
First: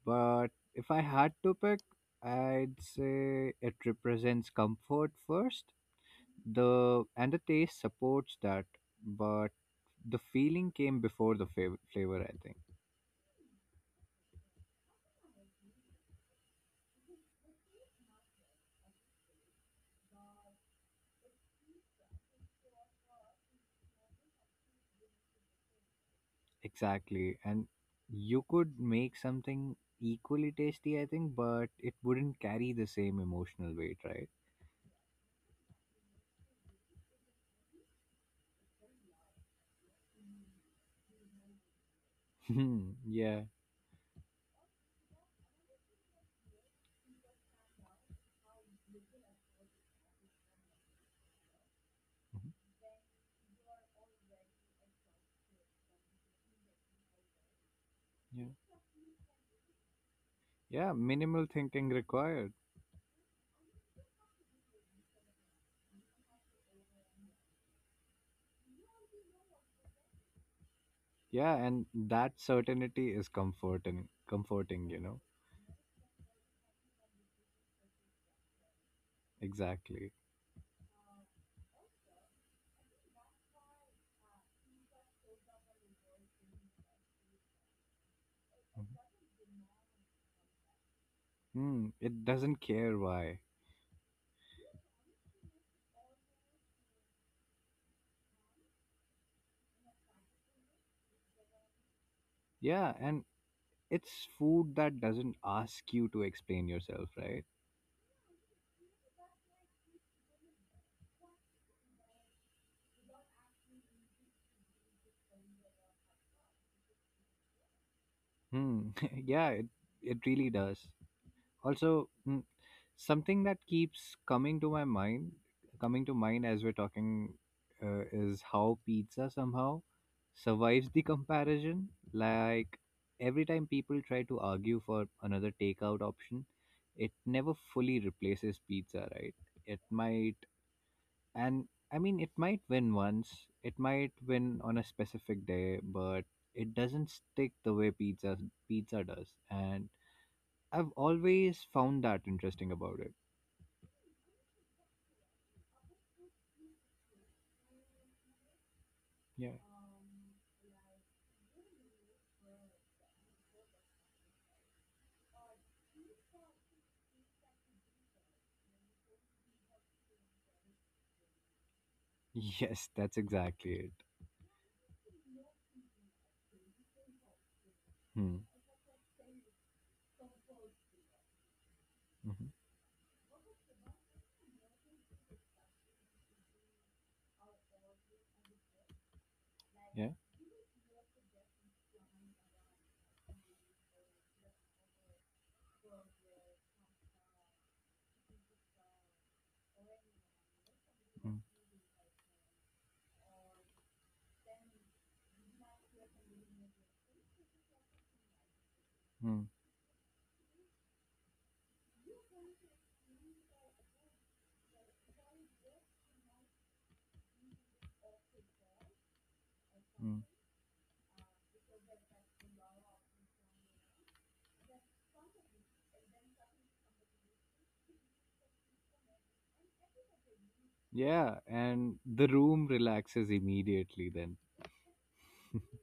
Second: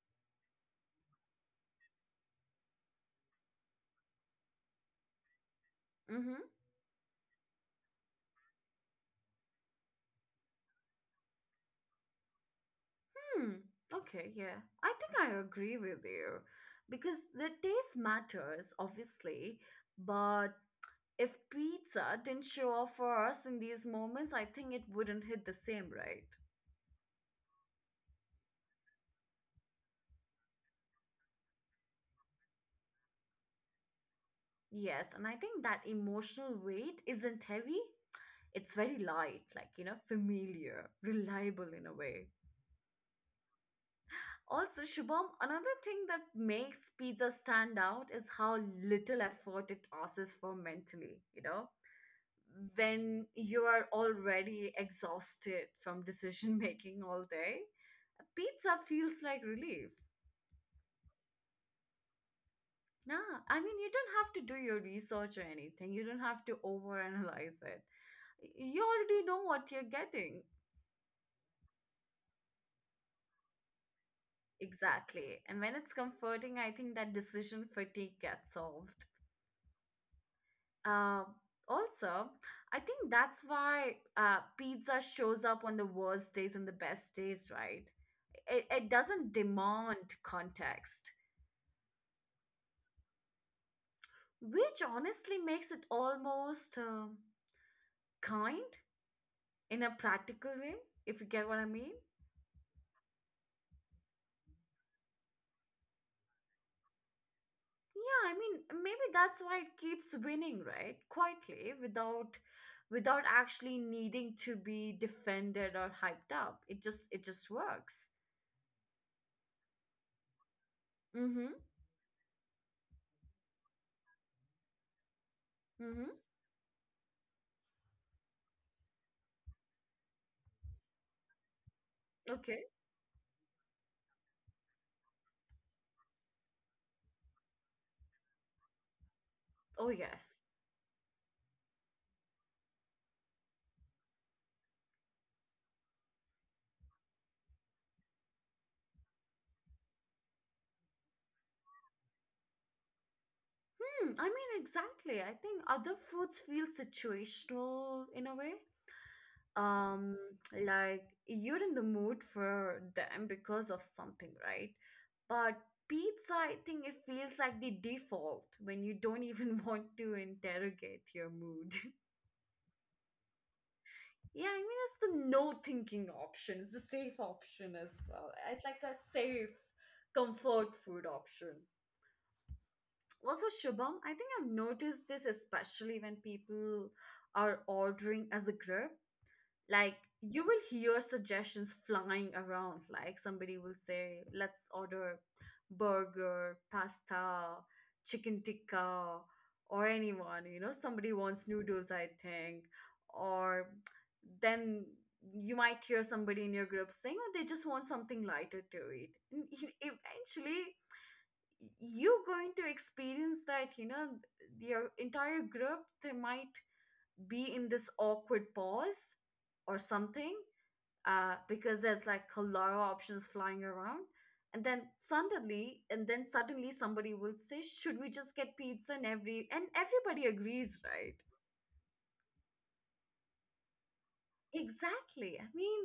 Speaker 2: but if I had to pick, I'd say it represents comfort first.
Speaker 1: Mm-hmm.
Speaker 2: The and the taste supports that, but the feeling came before the flavor. I think
Speaker 1: Hmm. Okay, yeah. I think I agree with you because the taste matters, obviously, but if pizza didn't show up for us in these moments, I think it wouldn't hit the same, right?
Speaker 2: exactly, and you could make something equally tasty. I think, but it wouldn't carry the same emotional weight, right?
Speaker 1: Yes, and I think that emotional weight isn't heavy. It's very light, like, you know, familiar, reliable in a way.
Speaker 2: Hmm. Yeah.
Speaker 1: Also, Shubham, another thing that makes pizza stand out is how little effort it asks for mentally, you know?
Speaker 2: Mhm.
Speaker 1: When you are already exhausted from decision making all day,
Speaker 2: Yeah.
Speaker 1: pizza feels like relief.
Speaker 2: Yeah. Minimal thinking required.
Speaker 1: Nah, I mean, you don't have to do your research or anything, you don't have to overanalyze it. You already know what you're getting.
Speaker 2: Yeah, and that certainty is comforting.
Speaker 1: Exactly. And when it's comforting, I think that decision fatigue gets solved.
Speaker 2: Exactly.
Speaker 1: Uh, Also, I think that's why pizza shows up on the worst days and the best days, right? It doesn't demand context,
Speaker 2: Mm, it doesn't care why.
Speaker 1: which honestly makes it almost kind in a practical way, if you get what I mean.
Speaker 2: Yeah, and it's food that doesn't ask you to explain yourself, right?
Speaker 1: Yeah, I mean, maybe that's why it keeps winning, right? Quietly, without actually needing to be defended or hyped up. It just works.
Speaker 2: Hmm. Yeah, it really does.
Speaker 1: Mm-hmm.
Speaker 2: Also, something that keeps coming to my mind coming
Speaker 1: Mm-hmm.
Speaker 2: to mind as we're talking, is how pizza somehow survives the comparison.
Speaker 1: Okay.
Speaker 2: Like every time people try to argue for another takeout option, it never fully replaces pizza, right? It
Speaker 1: Oh, yes.
Speaker 2: might, and I mean, it might win once, it might win on a specific day, but it doesn't stick the way pizza does. And I've always found that interesting about it.
Speaker 1: Hmm, I mean, exactly. I think other foods feel situational in a way.
Speaker 2: Yeah.
Speaker 1: Um, like you're in the mood for them because of something, right? But pizza, I think it feels like the default when you don't even want to interrogate your mood.
Speaker 2: Yes, that's exactly it.
Speaker 1: Yeah, I mean, it's the no thinking option. It's the safe option as well.
Speaker 2: Hmm.
Speaker 1: It's like a safe comfort food option.
Speaker 2: Hmm.
Speaker 1: Also, Shubham, I think I've noticed this especially when people are ordering as a group. Like,
Speaker 2: Yeah.
Speaker 1: you will hear suggestions flying around. Like, somebody will say, let's order burger, pasta, chicken tikka, or anyone. You know, somebody
Speaker 2: Hmm.
Speaker 1: wants noodles, I think. Or then you might hear somebody in your group saying, oh, they just want something lighter to eat. And
Speaker 2: Hmm.
Speaker 1: eventually, you're going to experience that, you know, your entire group, they might be in this awkward pause or
Speaker 2: Hmm.
Speaker 1: something, because there's like a lot of options flying around, and then suddenly somebody will say, should we just get pizza? And everybody agrees, right?
Speaker 2: Yeah, and the room relaxes immediately then.
Speaker 1: Exactly, I mean,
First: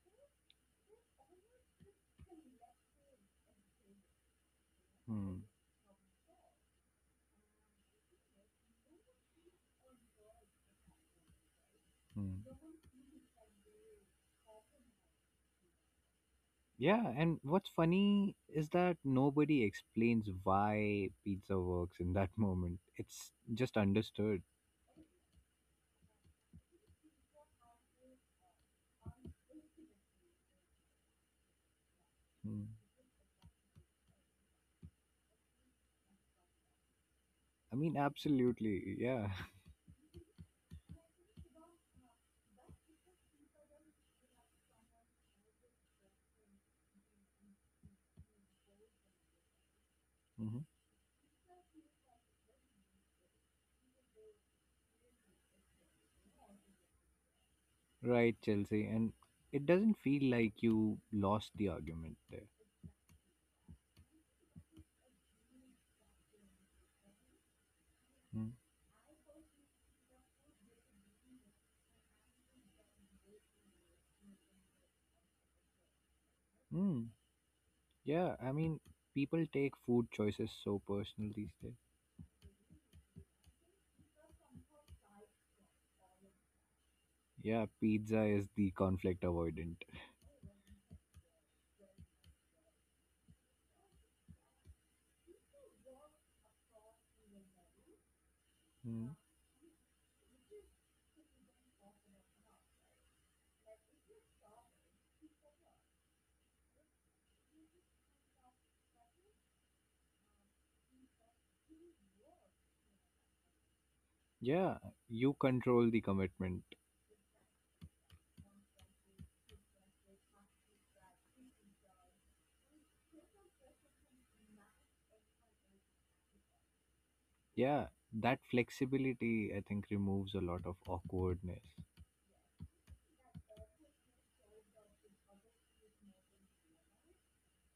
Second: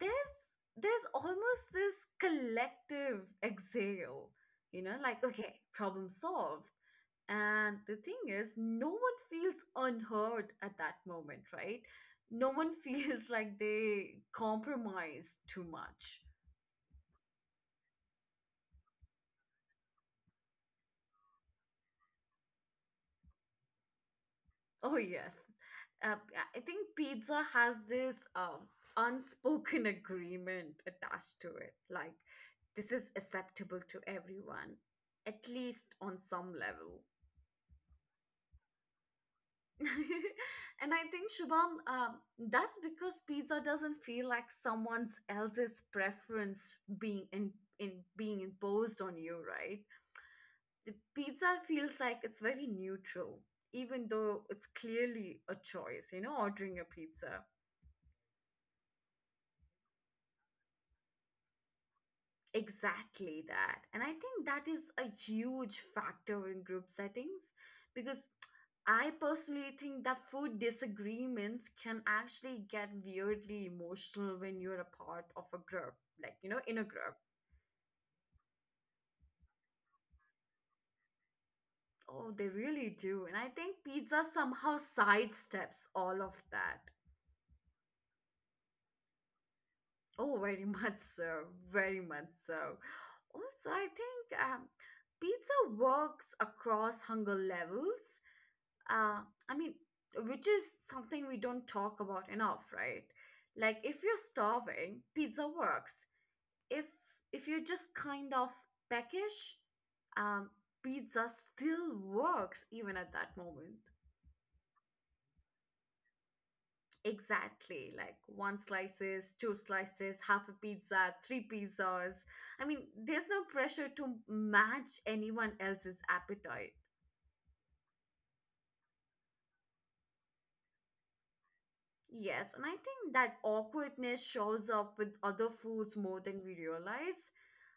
Speaker 1: there's there's almost this collective exhale, you know, like,
Speaker 2: Hmm.
Speaker 1: okay, problem solved. And the thing is, no one feels unheard at that moment, right?
Speaker 2: Hmm.
Speaker 1: No one feels like they compromise too much.
Speaker 2: Yeah, and what's funny is that nobody explains why pizza works in that moment. It's just understood.
Speaker 1: Oh, yes. Uh, I think pizza has this unspoken agreement attached to it. Like,
Speaker 2: Hmm.
Speaker 1: this is acceptable to everyone, at least on some level.
Speaker 2: I mean, absolutely. Yeah.
Speaker 1: And I think Shubham, that's because pizza doesn't feel like someone else's preference being in being imposed on you, right?
Speaker 2: Hmm.
Speaker 1: The pizza feels like it's very neutral, even though it's clearly a choice. You know, ordering a pizza.
Speaker 2: Right, Chelsea. And it doesn't feel like you lost the argument there.
Speaker 1: Exactly that. And I think that is a huge factor in group settings because
Speaker 2: Hmm.
Speaker 1: I personally think that food disagreements can actually get weirdly emotional when you're a part of a group, like, you know, in a
Speaker 2: Hmm.
Speaker 1: group.
Speaker 2: Yeah, I mean, people take food choices so personal these days.
Speaker 1: Oh, they really do. And I think pizza somehow sidesteps all of that.
Speaker 2: Yeah, pizza is the conflict avoidant.
Speaker 1: Oh, very much so. Very much so. Also, I think pizza works across hunger levels
Speaker 2: Mm.
Speaker 1: uh, I mean, which is something we don't talk about enough, right? Like if you're starving, pizza works. If if you're just kind of peckish, um, pizza still works even at that moment.
Speaker 2: Yeah, you control the commitment.
Speaker 1: Exactly, like one slices, two slices, half a pizza, three pizzas. I mean, there's no pressure to match anyone else's appetite.
Speaker 2: Yeah, that flexibility, I think, removes a lot of awkwardness.
Speaker 1: Yes, and I think that awkwardness shows up with other foods more than we realize.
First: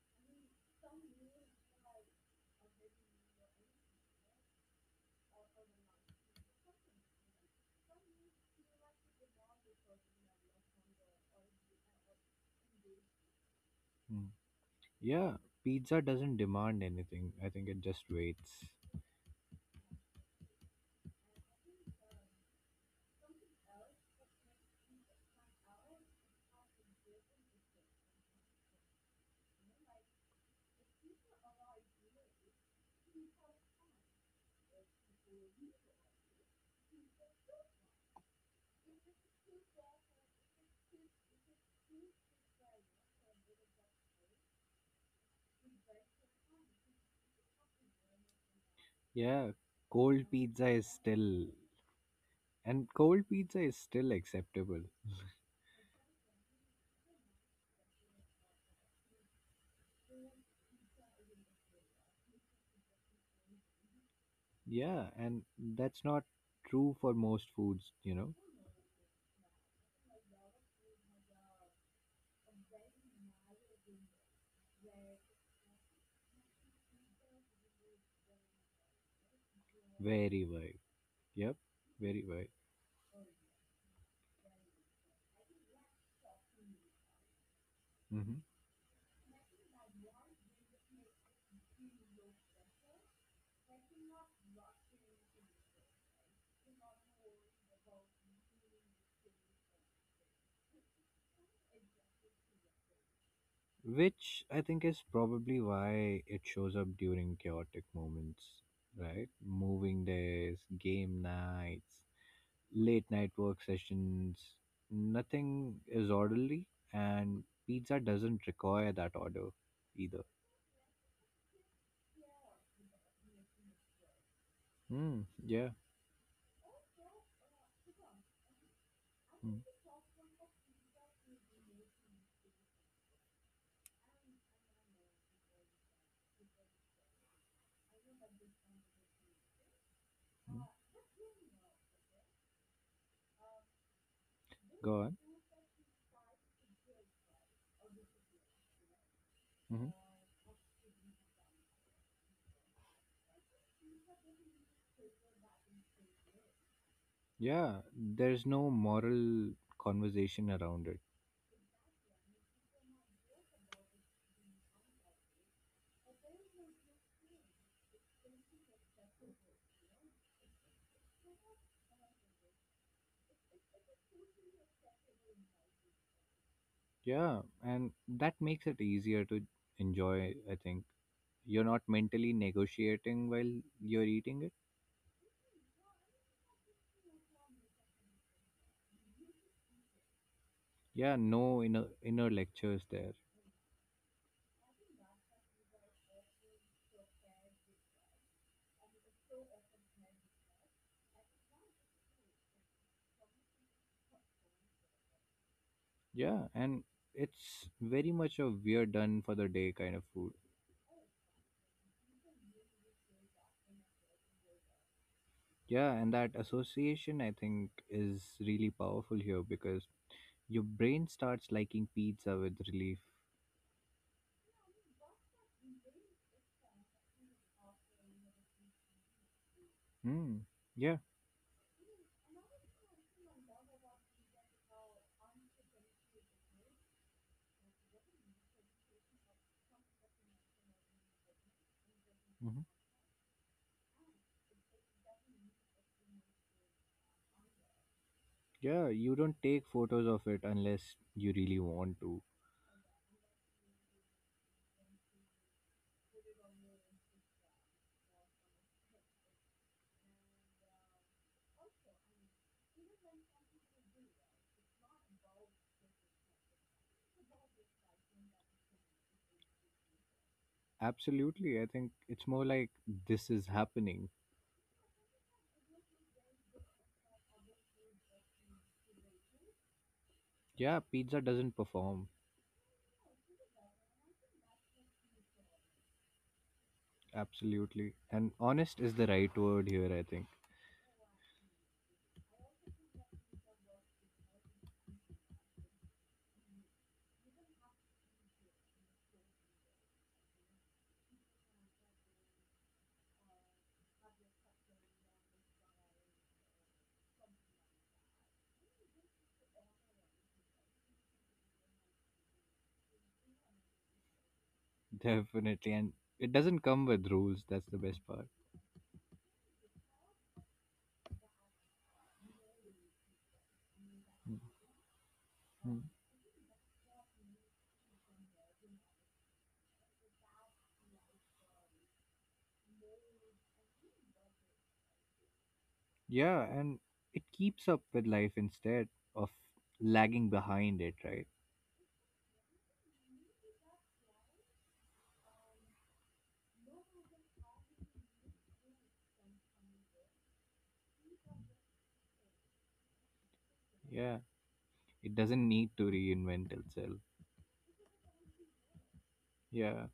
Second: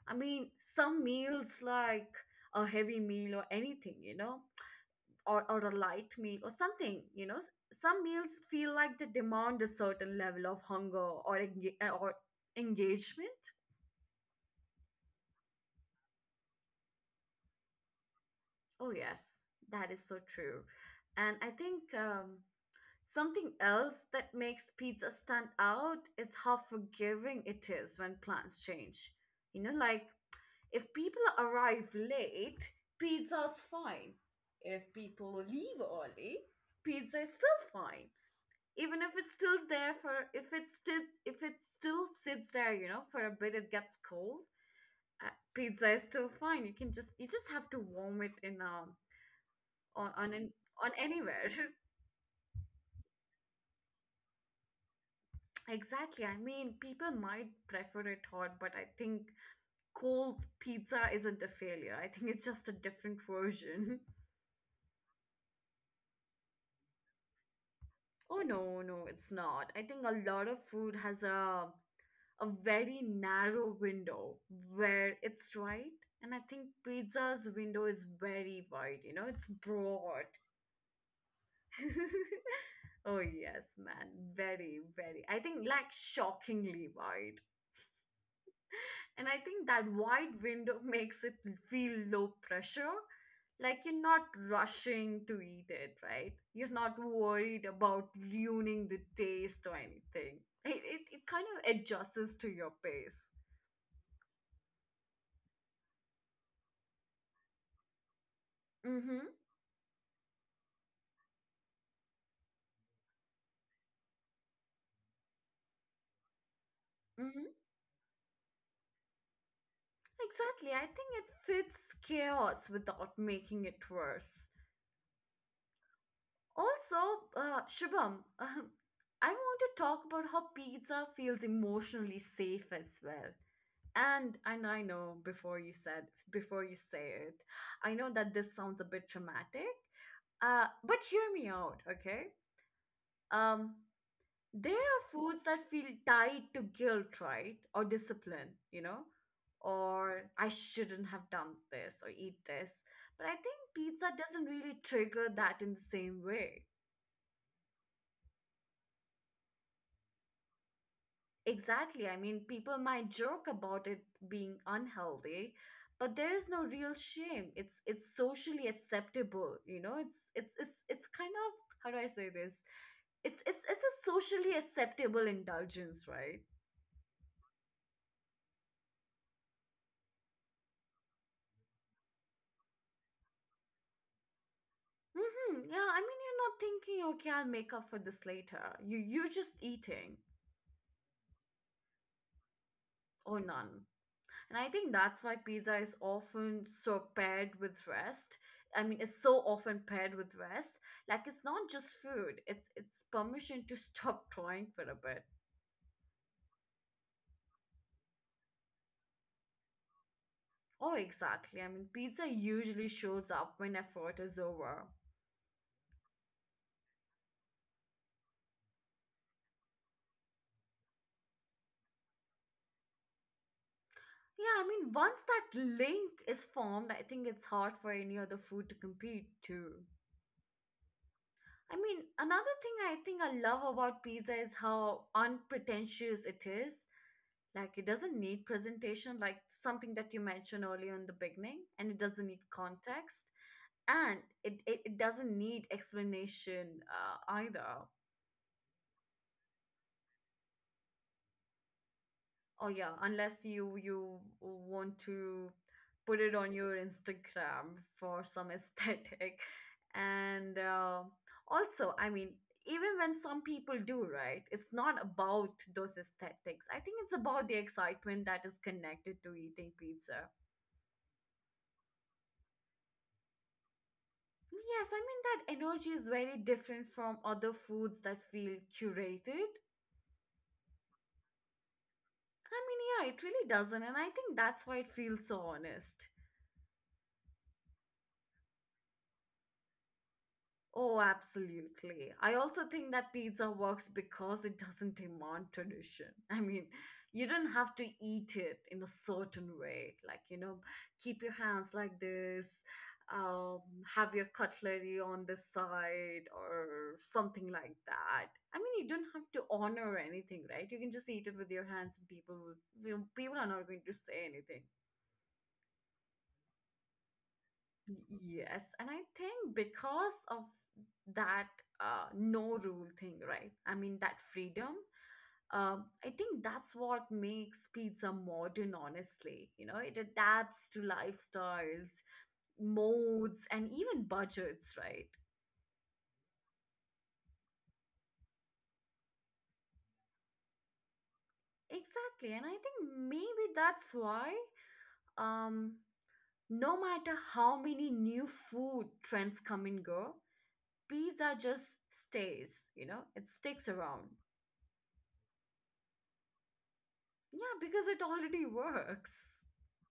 Speaker 1: I mean, some meals like a heavy meal or anything, you know, or a light meal or something, you know, some meals feel like they demand a certain level of hunger or or engagement.
Speaker 2: Mm. Yeah, pizza doesn't demand anything. I think it just waits.
Speaker 1: Oh yes, that is so true. And I think something else that makes pizza stand out is how forgiving it is when plans change. You know, like if people arrive late, pizza's fine. If people leave early, pizza is still fine. Even if it's still there for if it still sits there, you know, for a bit it gets cold. Pizza is still fine. You just have to warm it in
Speaker 2: Yeah,
Speaker 1: on
Speaker 2: cold
Speaker 1: on an,
Speaker 2: pizza is
Speaker 1: on
Speaker 2: still,
Speaker 1: anywhere.
Speaker 2: cold pizza is still acceptable.
Speaker 1: Exactly. I mean, people might prefer it hot, but I think cold pizza isn't a failure. I think it's just a different version.
Speaker 2: Yeah, and that's not true for most foods, you know,
Speaker 1: Oh no, no, it's not. I think a lot of food has a very narrow window where it's right. And I think pizza's window is very wide, you know, it's broad.
Speaker 2: very well. Yep, very right.
Speaker 1: Oh yes, man, very, very. I think like shockingly wide.
Speaker 2: Hmm.
Speaker 1: And I think that wide window makes it feel low pressure. Like you're not rushing to eat it, right? You're not worried about ruining the taste or anything. It kind of adjusts to your pace.
Speaker 2: Which I think is probably why it shows up during chaotic moments,
Speaker 1: Mm-hmm.
Speaker 2: right? Moving days, game nights, late night work sessions. Nothing is orderly, and
Speaker 1: Mm-hmm.
Speaker 2: pizza doesn't require that order either.
Speaker 1: Exactly. I think it fits chaos without making it worse.
Speaker 2: Mm, yeah.
Speaker 1: Also, Shubham, I
Speaker 2: Mm,
Speaker 1: want to talk about how pizza feels emotionally safe as well. And I know before you say it, I know that this sounds a bit traumatic,
Speaker 2: mm.
Speaker 1: but hear me out, okay? um there
Speaker 2: Go
Speaker 1: are
Speaker 2: on.
Speaker 1: foods that feel tied to guilt, right, or discipline, you know,
Speaker 2: Hmm.
Speaker 1: or I shouldn't have done this or eat this. But I think pizza doesn't really trigger that in the same way.
Speaker 2: Yeah, there's no moral conversation around it.
Speaker 1: Exactly. I mean, people might joke about it being unhealthy, but there is no real shame. It's socially acceptable, you know? It's kind of, how do I say this? It's a socially acceptable indulgence, right?
Speaker 2: Yeah, and that makes it easier to enjoy, I think. You're not mentally negotiating while you're eating it.
Speaker 1: Mm-hmm. Yeah, I mean, you're not thinking, okay, I'll make up for this later. You're just eating
Speaker 2: Yeah, no inner lectures there.
Speaker 1: or none. And I think that's why pizza is often so paired with rest. I mean, it's so often paired with rest. Like it's not just food, it's permission to stop trying for a bit.
Speaker 2: Yeah, and it's very much a we're done for the day kind of food.
Speaker 1: Oh, exactly. I mean, pizza usually shows up when effort is over.
Speaker 2: Yeah, and that association I think is really powerful here because your brain starts liking pizza with relief.
Speaker 1: Yeah, I mean, once that link is formed, I think it's hard for any other food to compete too.
Speaker 2: Mm, yeah.
Speaker 1: I mean, another thing I think I love about pizza is how unpretentious it is. Like it doesn't need presentation, like something that you mentioned earlier in the beginning, and it doesn't need
Speaker 2: Hmm.
Speaker 1: context, and it doesn't need explanation, either.
Speaker 2: Yeah, you don't take photos of it unless you really want to.
Speaker 1: Oh yeah, unless you want to put it on your Instagram for some aesthetic. and also, I mean, even when some people do, right, it's not about those aesthetics. I think it's about the excitement that is connected to eating pizza.
Speaker 2: Absolutely. I think it's more like this is happening.
Speaker 1: Yes, I mean that energy is very different from other foods that feel curated.
Speaker 2: Yeah, pizza doesn't perform.
Speaker 1: I mean, yeah, it really doesn't, and I think that's why it feels so honest.
Speaker 2: Absolutely. And honest is the right word here, I think.
Speaker 1: Oh, absolutely. I also think that pizza works because it doesn't demand tradition. I mean, you don't have to eat it in a certain way. Like, you know, keep your hands like this, um, have your cutlery on the side or something like that. I mean, you don't have to honor anything, right? You can just eat it with your hands and people will, you know, people are not going to say anything.
Speaker 2: Definitely. And it doesn't come with rules. That's the best part.
Speaker 1: Yes, and I think because of that, no rule thing, right? I mean, that freedom,
Speaker 2: Mhm.
Speaker 1: I think that's what makes pizza modern, honestly. You know, it adapts to lifestyles, modes, and even budgets, right?
Speaker 2: Yeah. And it keeps up with life instead of lagging behind it, right?
Speaker 1: Exactly. And I think maybe that's why, um, no matter how many new food trends come and go, pizza just stays, you know, it sticks around.
Speaker 2: Yeah. It doesn't need to reinvent itself.
Speaker 1: Yeah, because it already works.
Speaker 2: Yeah.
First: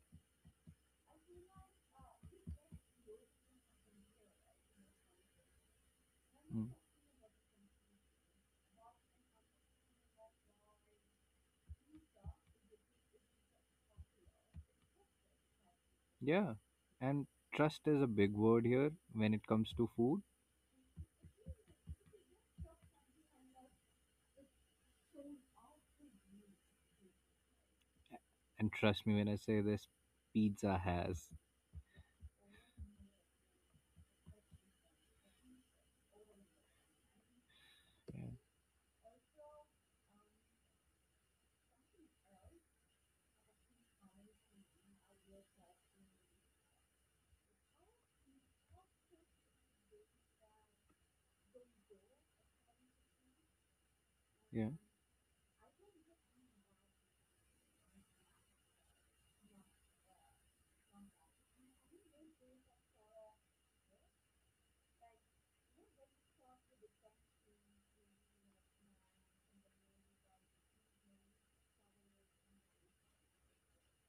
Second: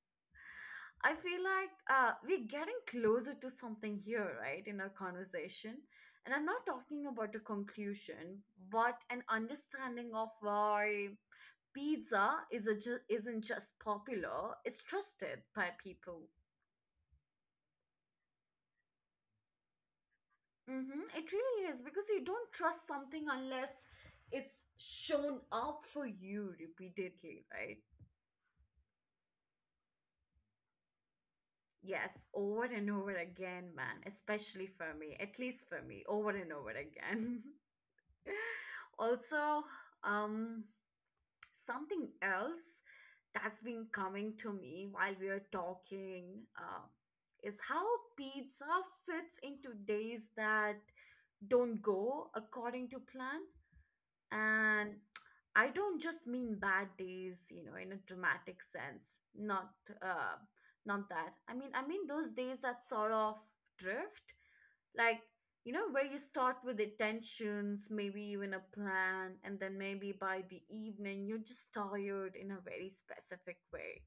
Speaker 1: I feel like we're getting closer to something here, right, in our conversation. And I'm
Speaker 2: Mm.
Speaker 1: not talking about a conclusion, but an understanding of why pizza is isn't just popular, it's trusted by people.
Speaker 2: Yeah. And trust is a big word here when it comes to food.
Speaker 1: Hmm, it really is because you don't trust something unless it's shown up for you repeatedly, right?
Speaker 2: And trust me when I say this, pizza has.
Speaker 1: Yes, over and over again, man, especially for me, at least for me, over and over again.
Speaker 2: Yeah.
Speaker 1: Also, um, something else that's been coming to me while we are talking is how pizza fits into days that don't go according to plan.
Speaker 2: Yeah.
Speaker 1: And I don't just mean bad days, you know, in a dramatic sense. Uh not that. I mean those days that sort of drift. Like, you know, where you start with intentions, maybe even a plan, and then maybe by the evening you're just tired in a very specific way,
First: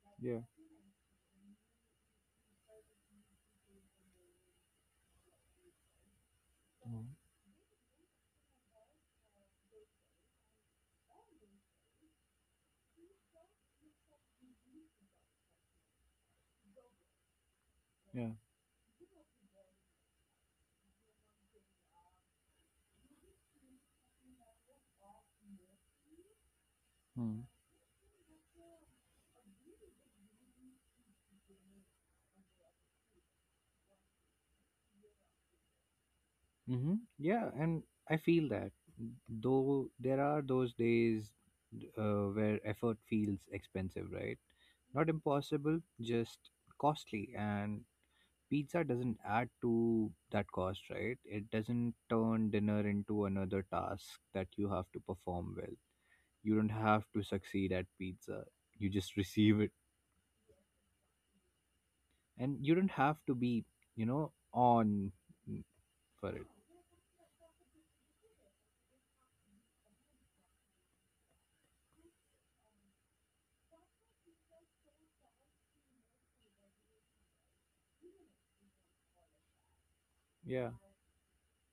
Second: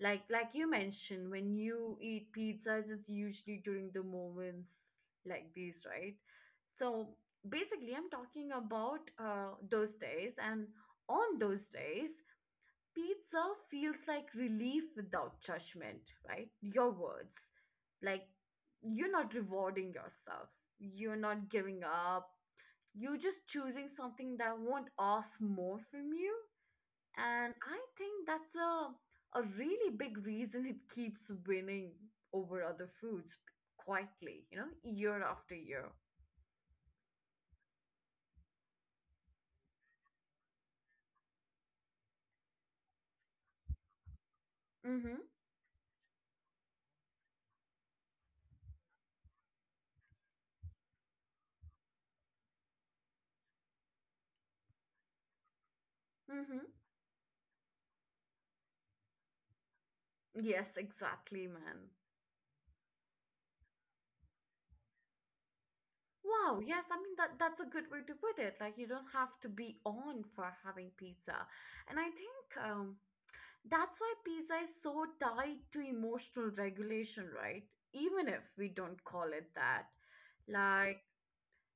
Speaker 2: Yeah.
Speaker 1: like you mentioned, when you eat pizzas it's usually during the moments like these, right?
Speaker 2: Mm.
Speaker 1: So basically I'm talking about those days, and on those days pizza feels like relief without judgment, right? Your words, like
Speaker 2: Yeah.
Speaker 1: you're not rewarding yourself, you're not giving up, you're just choosing something that won't ask more from you.
Speaker 2: Mm.
Speaker 1: And I think that's a really big reason it keeps winning over other foods quietly, you know, year after year.
Speaker 2: Mm-hmm. Yeah, and I feel that though there are those days where effort feels expensive, right? Not
Speaker 1: Mm-hmm.
Speaker 2: impossible, just costly. And pizza doesn't add to that cost, right? It doesn't turn dinner into another task that you have to perform well. You
Speaker 1: Mm-hmm.
Speaker 2: don't have to succeed at pizza, you just receive it.
Speaker 1: Yes, exactly, man.
Speaker 2: And you don't have to be, you know, on mm, for it.
Speaker 1: Wow, yes, I mean that that's a good way to put it. Like you don't have to be on for having pizza. And I think that's why pizza is so tied to emotional regulation, right? Even if we don't call it that.
Speaker 2: Yeah.
Speaker 1: Like,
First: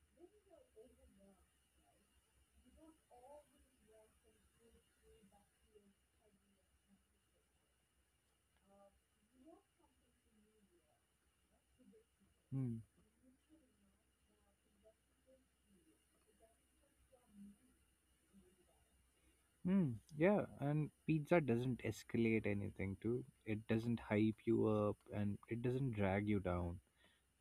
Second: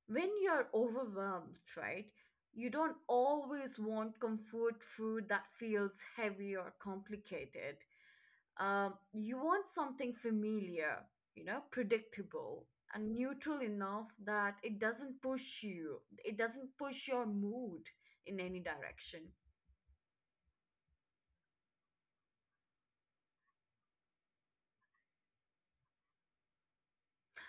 Speaker 1: when you're overwhelmed, right, you don't always want comfort food that feels heavy or complicated. You want something familiar, you know, predictable and neutral enough that it doesn't push you, it doesn't push your mood in any direction.
Speaker 2: Hmm. Yeah, and pizza doesn't escalate anything too. It doesn't hype you up and it doesn't drag you down.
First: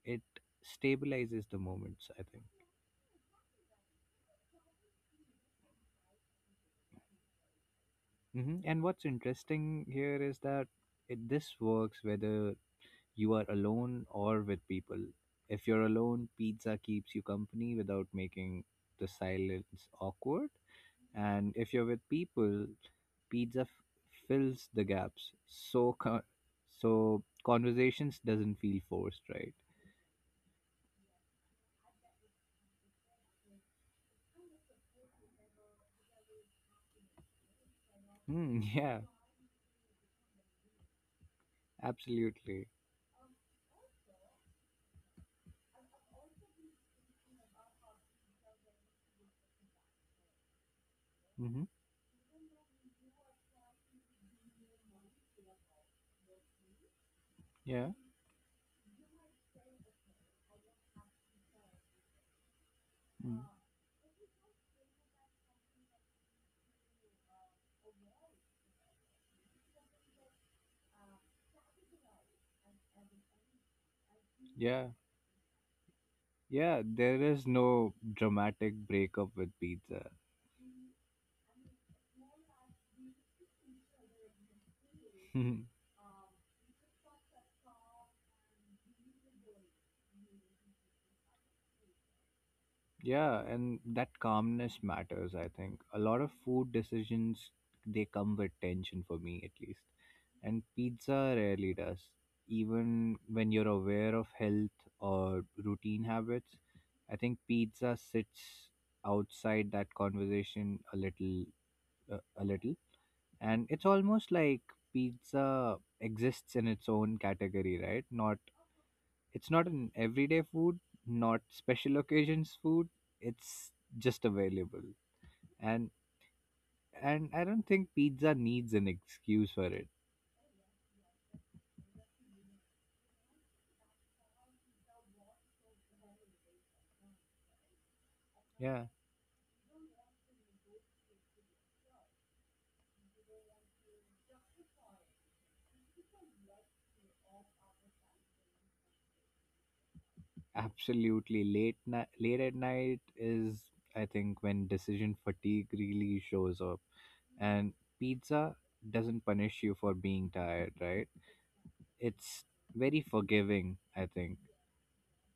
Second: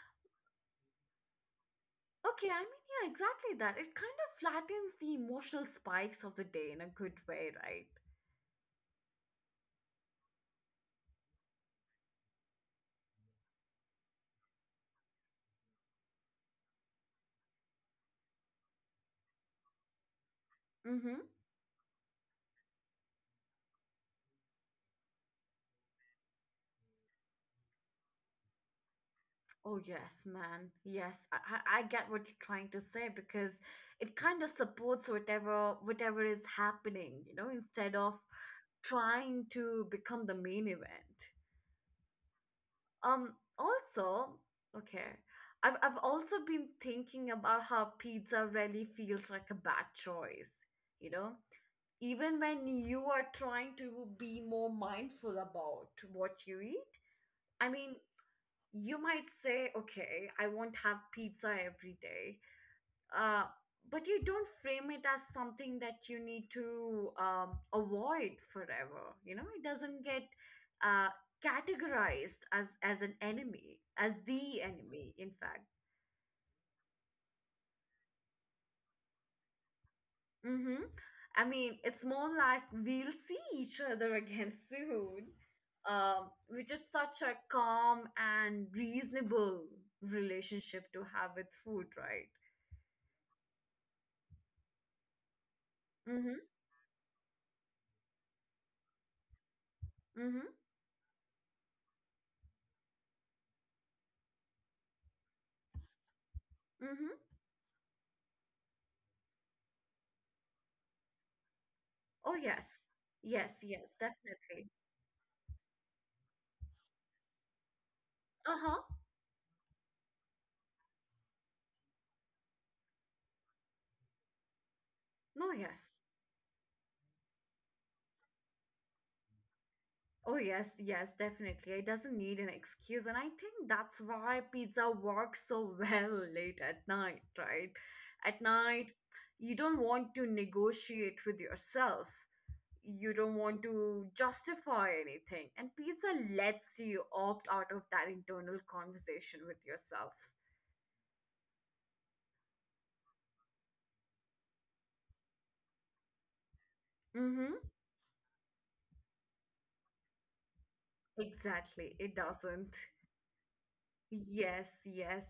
Speaker 2: It stabilizes the moments, I think.
Speaker 1: Okay, I mean, yeah, exactly that. It kind of flattens the emotional spikes of the day in a good way, right?
Speaker 2: Hmm. And what's interesting here is that this works whether you are alone or with people. If you're alone, pizza keeps you company without making the silence awkward.
Speaker 1: Mm hmm.
Speaker 2: And if you're with people, pizza f- fills the gaps. So conversations doesn't feel forced, right?
Speaker 1: Oh, yes, man. Yes, I get what you're trying to say because it kind of supports whatever is happening, you know, instead of
Speaker 2: Mm, yeah,
Speaker 1: trying to become the main event.
Speaker 2: absolutely.
Speaker 1: Um, Also, okay, I've also been thinking about how pizza really feels like a bad choice, you know,
Speaker 2: Mm-hmm.
Speaker 1: even when you are trying to be more mindful about what you eat. I
Speaker 2: Yeah,
Speaker 1: mean, you might say, okay, I won't have pizza every day.
Speaker 2: mm,
Speaker 1: Uh, but you don't frame it as something that you need to avoid forever. You know, it doesn't get uh, categorized as an enemy, as the
Speaker 2: yeah,
Speaker 1: enemy, in fact.
Speaker 2: yeah. There is no dramatic breakup with pizza.
Speaker 1: Mm-hmm. I mean, it's more like we'll see each other again soon, which is such a calm and reasonable relationship to have with food, right?
Speaker 2: Yeah, and that calmness matters, I think. A lot of
Speaker 1: Mm-hmm.
Speaker 2: food decisions, they come with tension for me at least.
Speaker 1: Mm-hmm.
Speaker 2: And pizza rarely does. Even when you're aware of health or routine habits, I think
Speaker 1: Mm-hmm.
Speaker 2: pizza sits outside that conversation a little uh,
Speaker 1: Oh,
Speaker 2: a little.
Speaker 1: yes. Yes,
Speaker 2: And it's
Speaker 1: yes,
Speaker 2: almost like
Speaker 1: definitely.
Speaker 2: pizza exists in its own category, right? Not
Speaker 1: Uh-huh.
Speaker 2: It's not an everyday food, not special occasions food. It's just available.
Speaker 1: No,
Speaker 2: And
Speaker 1: yes.
Speaker 2: and I don't think pizza needs an excuse for it.
Speaker 1: Oh, yes, yes, definitely. It doesn't need an excuse. And I think that's why pizza works so well late at night, right? At
Speaker 2: Yeah,
Speaker 1: night, you don't want to negotiate with yourself. You don't want to justify anything. And pizza lets you opt out of that internal conversation with yourself.
Speaker 2: absolutely. Late night, late at night is I think when decision fatigue really shows up.
Speaker 1: Mm-hmm.
Speaker 2: And pizza doesn't punish you for being tired, right?
Speaker 1: Exactly. It
Speaker 2: It's
Speaker 1: doesn't.
Speaker 2: very forgiving, I think.
Speaker 1: Yes, yes.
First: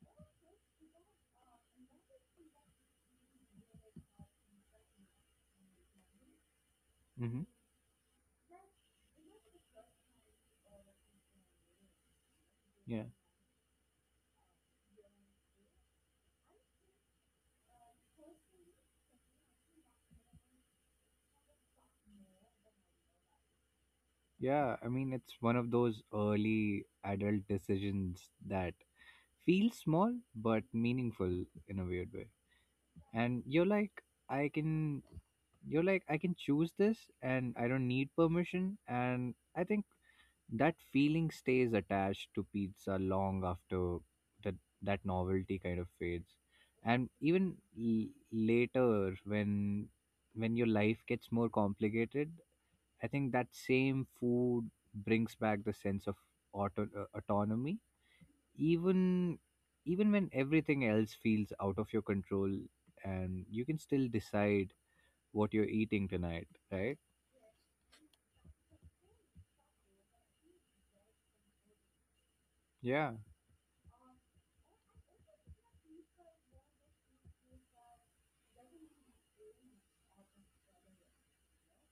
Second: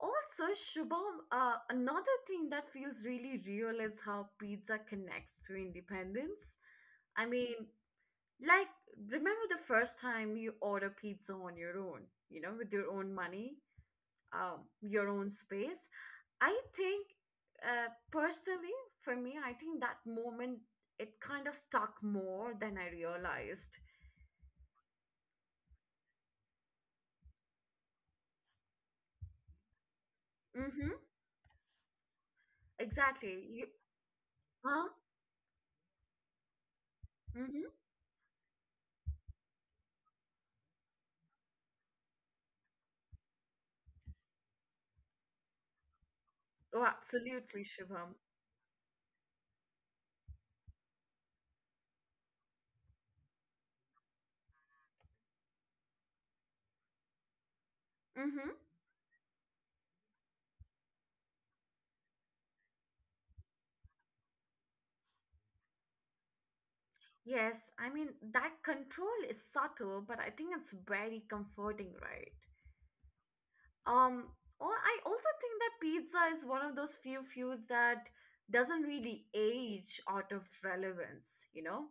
Speaker 1: Also, Shubham, another thing that feels really real is how pizza connects to independence. I
Speaker 2: Hmm.
Speaker 1: mean, like, remember the first time you order pizza on your own, you know, with your
Speaker 2: Yeah.
Speaker 1: own money, your own space? I think, personally, for me, I think that moment, it kind of stuck more than I realized.
Speaker 2: Yeah, I mean, it's one of those early adult decisions that feel small but
Speaker 1: Mm-hmm,
Speaker 2: meaningful in a weird way, and
Speaker 1: exactly. You,
Speaker 2: i
Speaker 1: huh?
Speaker 2: can you're like I can choose this and I
Speaker 1: Mm-hmm.
Speaker 2: don't need permission, and I think that feeling stays attached to pizza long after that that novelty kind of fades.
Speaker 1: Oh,
Speaker 2: And even
Speaker 1: absolutely,
Speaker 2: l-
Speaker 1: Shubham.
Speaker 2: later when your life gets more complicated, I think that same food brings back the sense of autonomy,
Speaker 1: Mm-hmm.
Speaker 2: even when everything else feels out of your control, and you can still decide what you're eating tonight, right?
Speaker 1: Yes, I mean that control is subtle, but I think it's very comforting, right?
Speaker 2: Yeah.
Speaker 1: Um, or I also think that pizza is one of those few foods that doesn't really age out of relevance, you know?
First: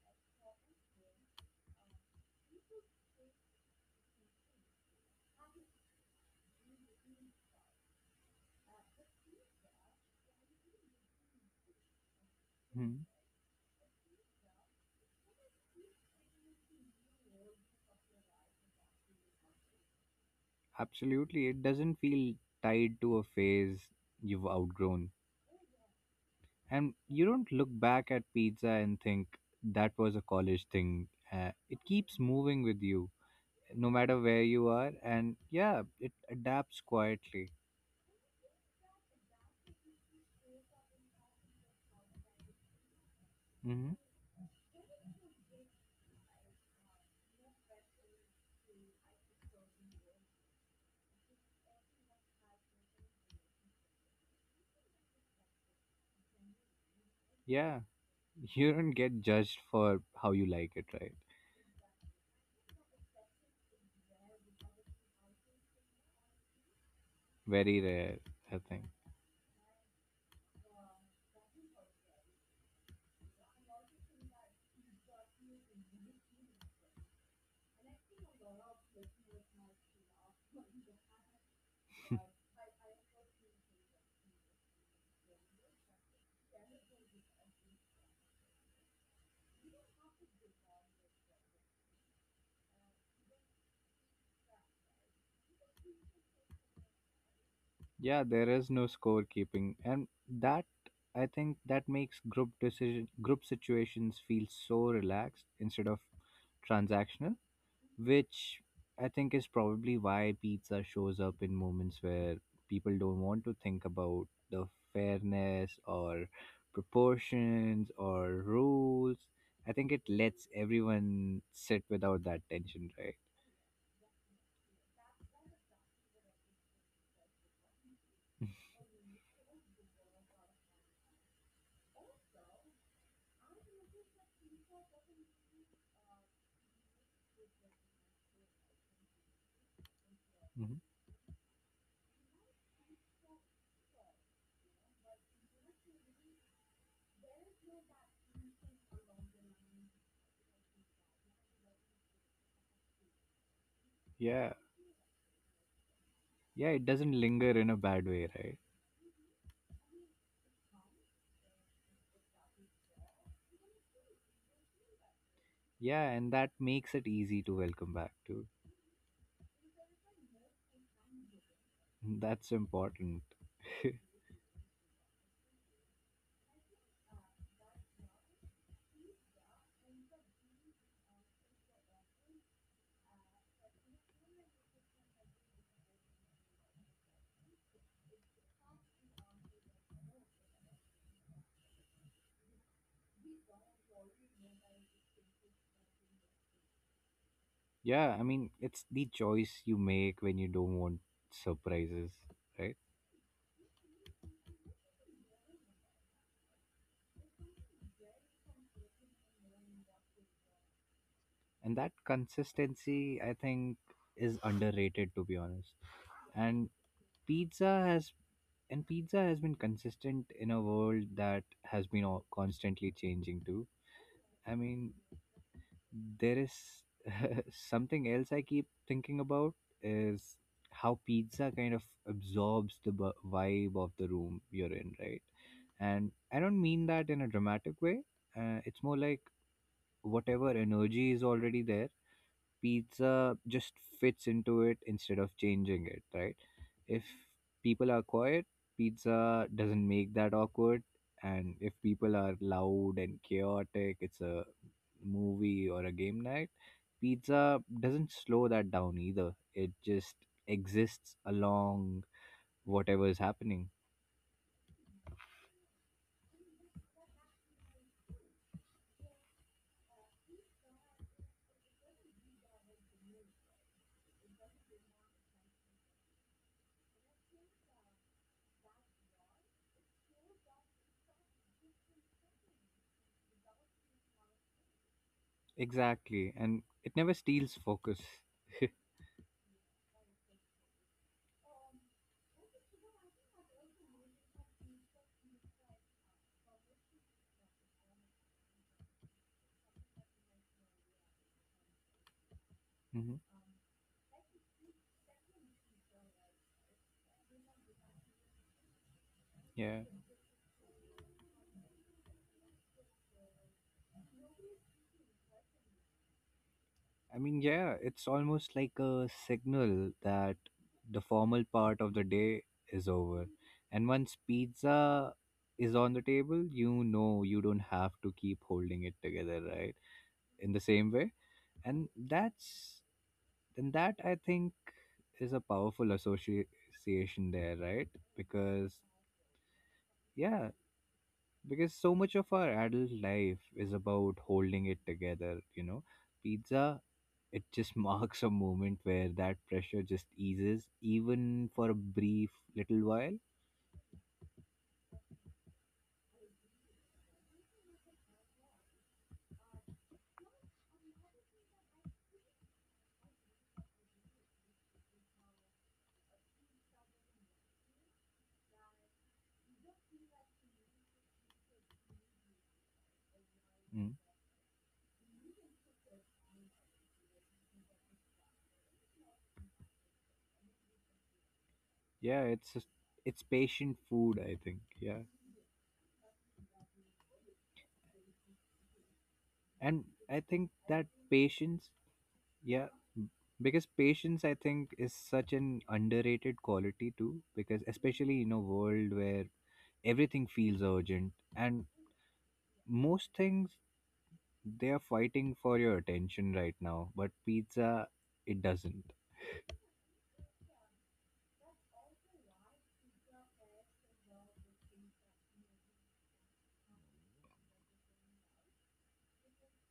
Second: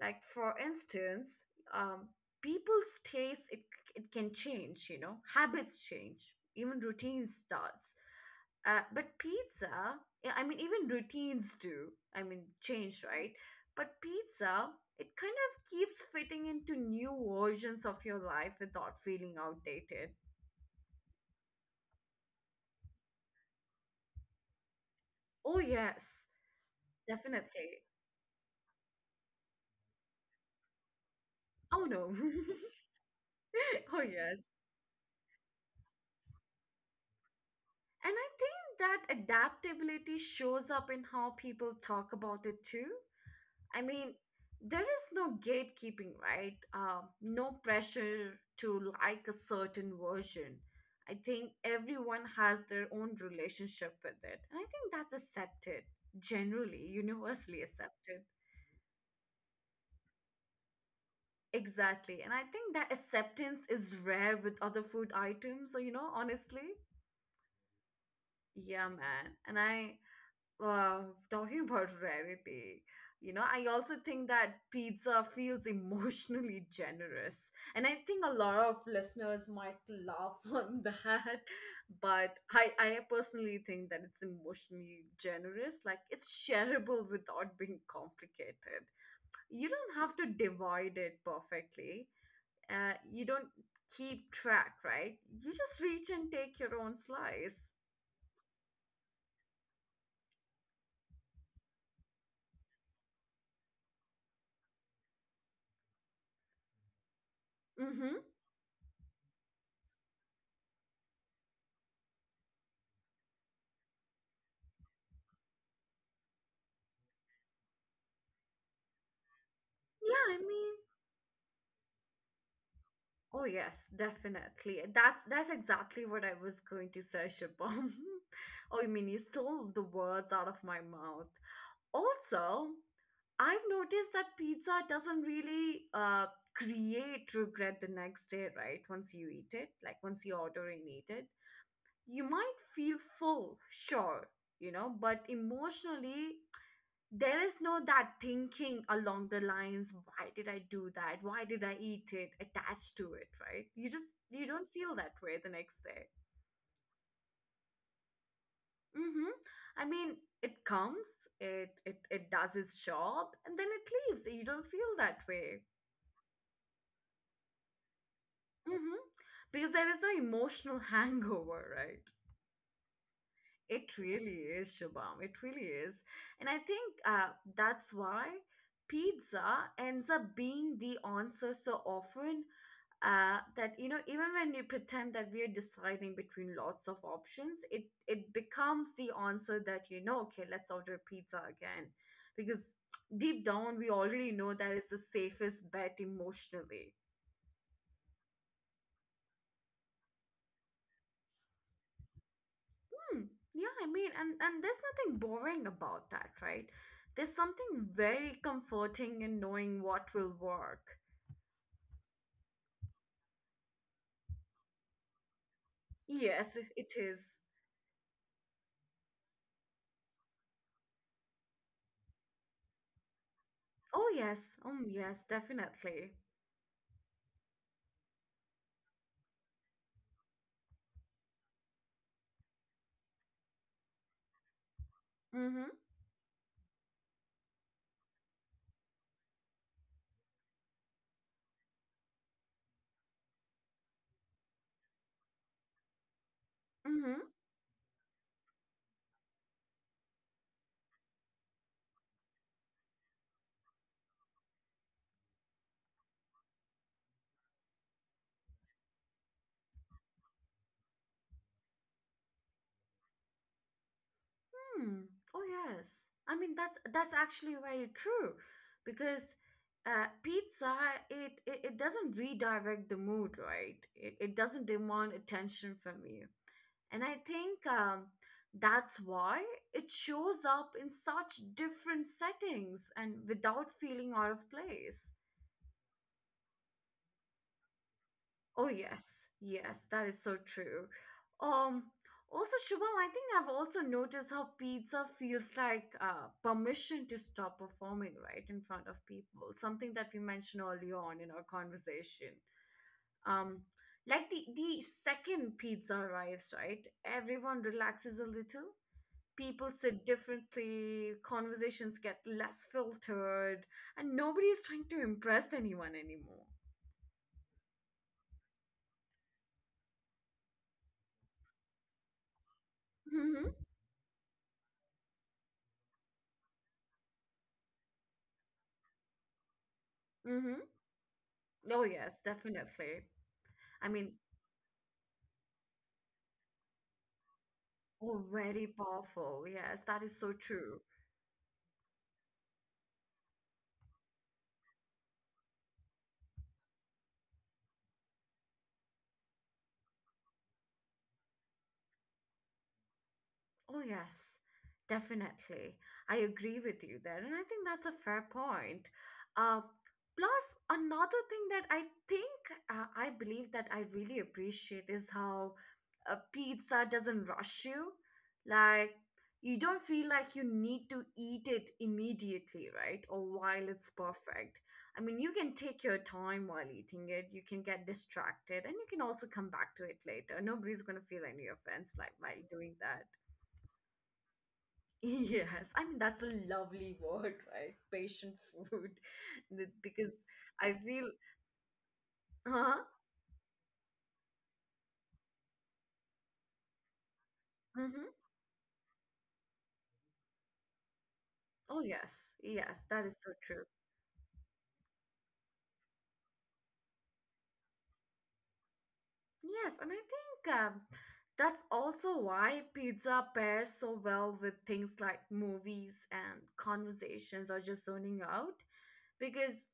Speaker 1: Like for instance, um, people's taste, it can change, you know, habits change, even routines starts. But pizza... Yeah, I mean, even routines do, I mean, change,
Speaker 2: Hmm.
Speaker 1: right? But pizza, it kind of keeps fitting into new versions of your life without feeling outdated.
Speaker 2: Absolutely, it doesn't feel tied to a phase you've outgrown.
Speaker 1: Oh yes,
Speaker 2: And you don't
Speaker 1: definitely.
Speaker 2: look back at pizza and think that was a college thing.
Speaker 1: Oh
Speaker 2: It
Speaker 1: no.
Speaker 2: keeps moving with you no
Speaker 1: Oh
Speaker 2: matter
Speaker 1: yes.
Speaker 2: where you are. And yeah, it adapts quietly.
Speaker 1: And I think that adaptability shows up in how people talk about it too. I
Speaker 2: Hmm.
Speaker 1: mean, there is no gatekeeping, right? No pressure to like a certain version. I think everyone has their own relationship with it. And I think that's accepted, generally, universally
Speaker 2: Yeah.
Speaker 1: accepted.
Speaker 2: You don't get judged for how you like it, right?
Speaker 1: Exactly. And I think that acceptance is rare with other food items, so honestly.
Speaker 2: Very rare, I think.
Speaker 1: Yeah, man. And I uh, talking about rarity, you know, I also think that pizza feels emotionally generous. And I think a lot of listeners might laugh on that, but I personally think that it's emotionally generous. Like it's shareable without being complicated. You don't have to divide it perfectly. You don't keep track, right? You just reach and take your own slice.
Speaker 2: Yeah, there is no scorekeeping, and that, I think, that makes group situations feel so relaxed instead of transactional,
Speaker 1: Mm-hmm.
Speaker 2: which, I think, is probably why pizza shows up in moments where people don't want to think about the fairness or proportions or rules. I think it
Speaker 1: Yeah, I
Speaker 2: lets
Speaker 1: mean,
Speaker 2: everyone sit without that tension, right?
Speaker 1: oh yes, definitely. That's exactly what I was going to say, upon. Oh, I mean, you stole the words out of my mouth. Also, I've noticed that pizza doesn't really create regret the next day, right? Once you eat it, like once you order
Speaker 2: Hmm.
Speaker 1: and eat it, you might feel full, sure, you know, but emotionally there is no that thinking along the lines why did I do that, why did I eat it attached to it, right? You just, you
Speaker 2: Yeah.
Speaker 1: don't feel that way the next day.
Speaker 2: Yeah, it doesn't linger in a bad way, right?
Speaker 1: Mm-hmm. I mean it comes, it, it does its job and then it leaves. You don't feel that way.
Speaker 2: Yeah, and that makes it easy to welcome back to.
Speaker 1: Mm-hmm. Because there is no emotional hangover, right?
Speaker 2: That's important.
Speaker 1: It really is, Shubham. It really is. And I think that's why pizza ends up being the answer so often, that, you know, even when we pretend that we are deciding between lots of options, it becomes the answer that, you know, okay, let's order pizza again. Because deep down, we already know that it's the safest bet emotionally.
Speaker 2: Yeah, I mean, it's the choice you make when you don't want surprises, right?
Speaker 1: Hmm. Yeah, I mean, and there's nothing boring about that, right? There's something very comforting in knowing what will work.
Speaker 2: And that consistency, I think, is underrated to be honest.
Speaker 1: Yes, i-
Speaker 2: And
Speaker 1: it is.
Speaker 2: pizza has and pizza has been consistent in a world that has been constantly changing too.
Speaker 1: Oh yes,
Speaker 2: I mean,
Speaker 1: yes, definitely.
Speaker 2: there is something else I keep thinking about is how pizza kind of absorbs the vibe of the room you're in, right?
Speaker 1: Mm-hmm.
Speaker 2: And I don't mean that in a dramatic way. It's more like whatever energy is already there, pizza just fits into it instead of changing it, right? If
Speaker 1: Mm-hmm.
Speaker 2: people are quiet, pizza doesn't make that awkward. And if people are loud and chaotic, it's a movie or a game night, pizza doesn't slow that down either. It just exists along whatever is happening.
Speaker 1: Hmm. Oh yes. I mean, that's actually very true, because pizza it, it doesn't redirect the mood, right? It doesn't demand attention from you. And I think that's why it shows up in such different settings and without feeling out of place.
Speaker 2: Exactly. And it never steals focus.
Speaker 1: Oh, yes, yes, that is so true. Um, also, Shubham, I think I've also noticed how pizza feels like permission to stop performing right in front of people, something that we mentioned earlier on in our conversation.
Speaker 2: Hmm.
Speaker 1: Um, like the second pizza arrives, right? Everyone relaxes a little, people
Speaker 2: Yeah.
Speaker 1: sit differently, conversations get less filtered, and nobody is trying to impress anyone anymore.
Speaker 2: I mean, yeah, it's almost like a signal that the formal part of the day is over.
Speaker 1: Mm-hmm.
Speaker 2: And once pizza is on the table, you know you don't have to keep holding it together, right? In
Speaker 1: Mm-hmm.
Speaker 2: the same way.
Speaker 1: Oh,
Speaker 2: And
Speaker 1: yes,
Speaker 2: that's,
Speaker 1: definitely.
Speaker 2: and
Speaker 1: I
Speaker 2: that,
Speaker 1: mean,
Speaker 2: I think, is a powerful association there, right?
Speaker 1: oh, very
Speaker 2: Because,
Speaker 1: powerful. Yes, that is so
Speaker 2: yeah,
Speaker 1: true.
Speaker 2: because so much of our adult life is about holding it together, you know? Pizza, it just marks a moment where that pressure just eases even for a brief little while.
Speaker 1: Oh, yes, definitely. I agree with you there. And I think that's a fair point. Uh, plus, another thing that I think I believe that I really appreciate is how a pizza doesn't rush you. Like, you don't feel like you need to eat it immediately, right? Or while it's
Speaker 2: Mm.
Speaker 1: perfect. I mean, you can take your time while eating it. You can get distracted and you can also come back to it later. Nobody's going to feel any offense like
Speaker 2: Yeah,
Speaker 1: while
Speaker 2: it's just,
Speaker 1: doing that.
Speaker 2: it's patient food, I think. Yeah,
Speaker 1: Yes, I mean that's a lovely word, right? Patient food.
Speaker 2: and
Speaker 1: Because
Speaker 2: I think
Speaker 1: I
Speaker 2: that
Speaker 1: feel,
Speaker 2: patience, yeah,
Speaker 1: huh?
Speaker 2: m- because patience, I think, is such an underrated quality too, because
Speaker 1: Mm-hmm.
Speaker 2: especially in a world where everything feels urgent and
Speaker 1: Oh yes, yes, that
Speaker 2: most
Speaker 1: is so
Speaker 2: things,
Speaker 1: true.
Speaker 2: they are fighting for your attention right now, but pizza, it doesn't.
Speaker 1: Yes, and I think that's also why pizza pairs so well with things like movies and conversations or just zoning out, because,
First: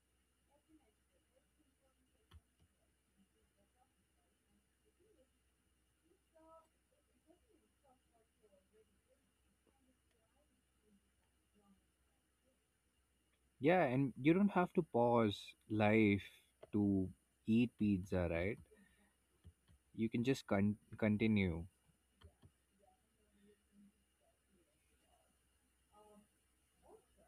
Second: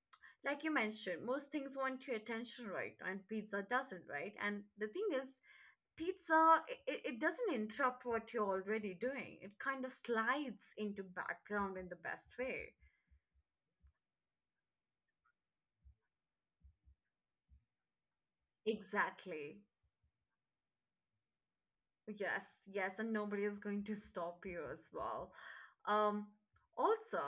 Speaker 1: like you mentioned, most things want your attention, right? And pizza doesn't, right? And the thing is, pizza it doesn't interrupt what you're already doing, it kind of slides into background in the best way.
Speaker 2: Yeah, and you don't have to pause life to eat pizza, right?
Speaker 1: Exactly.
Speaker 2: You can just continue.
Speaker 1: Yes, yes, and nobody is going to stop you as well. um also,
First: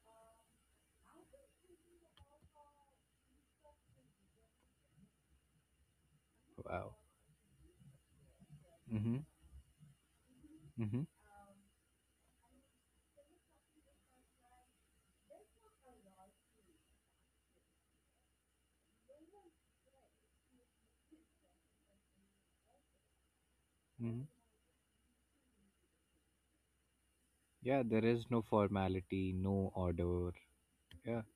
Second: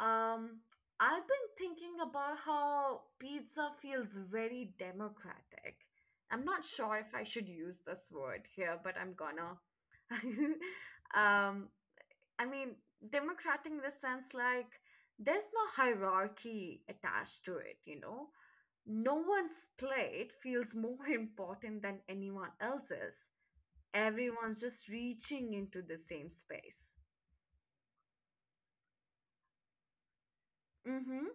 Speaker 1: um I've been thinking about how pizza feels very democratic. I'm not
Speaker 2: Wow.
Speaker 1: sure if I should use this word here, but I'm
Speaker 2: Mm-hmm.
Speaker 1: gonna.
Speaker 2: Mm-hmm.
Speaker 1: um I mean, democratic in the sense like there's no hierarchy attached to it, you know? No one's plate feels more important than anyone else's.
Speaker 2: Mm-hmm.
Speaker 1: Everyone's just reaching into the same space.
Speaker 2: Yeah, there is no formality, no order. Yeah.
Speaker 1: Mm-hmm.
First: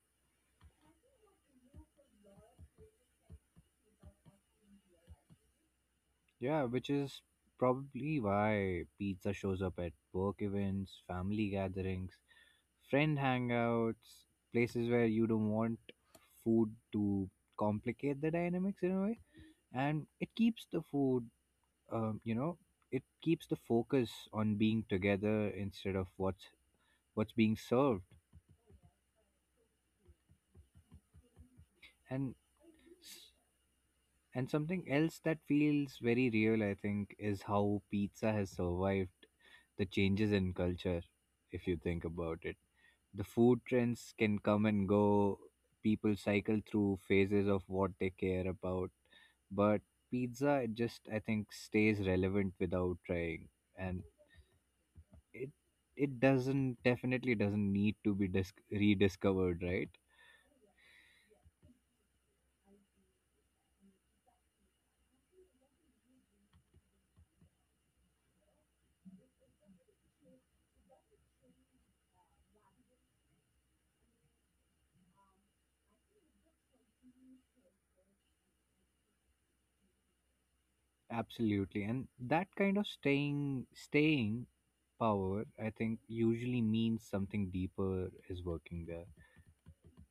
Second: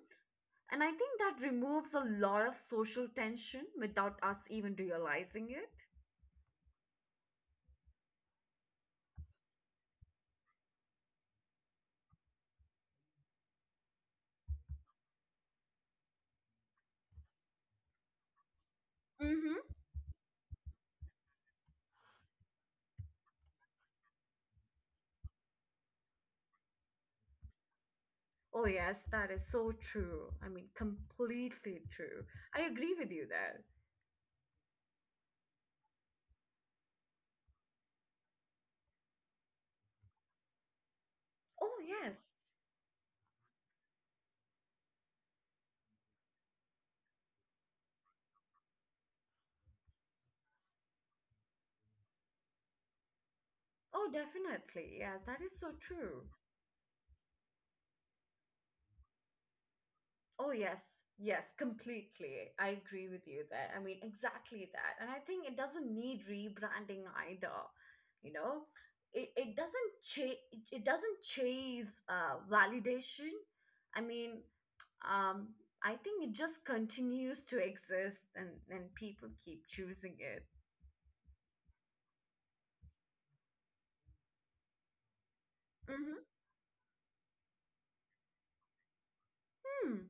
Speaker 1: And I think that removes a lot of social tension without us even realizing it.
Speaker 2: Yeah, which is probably why pizza shows up at work events, family gatherings, friend hangouts, places where you don't want food to complicate the dynamics in a way.
Speaker 1: Mm-hmm.
Speaker 2: And it keeps the food, you know, it keeps the focus on being together instead of what's being served.
Speaker 1: Oh, yes, that is so true. I mean, completely true.
Speaker 2: And
Speaker 1: I agree with you
Speaker 2: s-
Speaker 1: there.
Speaker 2: and something else that feels very real, I think, is how pizza has survived the changes in culture, if you
Speaker 1: Oh,
Speaker 2: think
Speaker 1: yes.
Speaker 2: about it. The food trends can come and go, people cycle through phases of what they care about, but pizza, it just, I think, stays relevant without trying. And
Speaker 1: Oh, definitely. Yes, that
Speaker 2: it
Speaker 1: is so
Speaker 2: it
Speaker 1: true.
Speaker 2: doesn't definitely doesn't need to be rediscovered, right?
Speaker 1: Oh, yes. Yes, completely. I agree with you there. I mean, exactly that. And I think it doesn't need rebranding either. You know, it doesn't chase, it doesn't chase validation. I mean, um, I think it just continues to exist, and people keep choosing it.
Speaker 2: Absolutely. And that kind of staying power, I think,
Speaker 1: Mm-hmm.
Speaker 2: usually means something deeper is working there.
Speaker 1: Hmm.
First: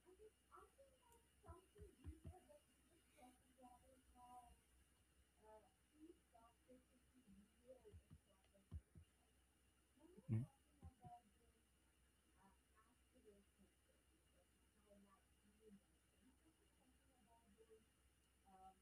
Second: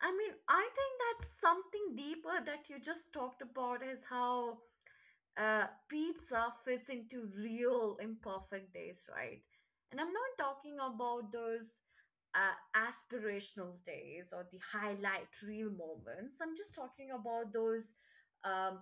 Speaker 1: I mean, I think that's something deeper that you just talked about is how pizza fits into real imperfect days, right? And I'm not
Speaker 2: Mm.
Speaker 1: talking about those aspirational days or the highlight real moments. I'm just talking about those um,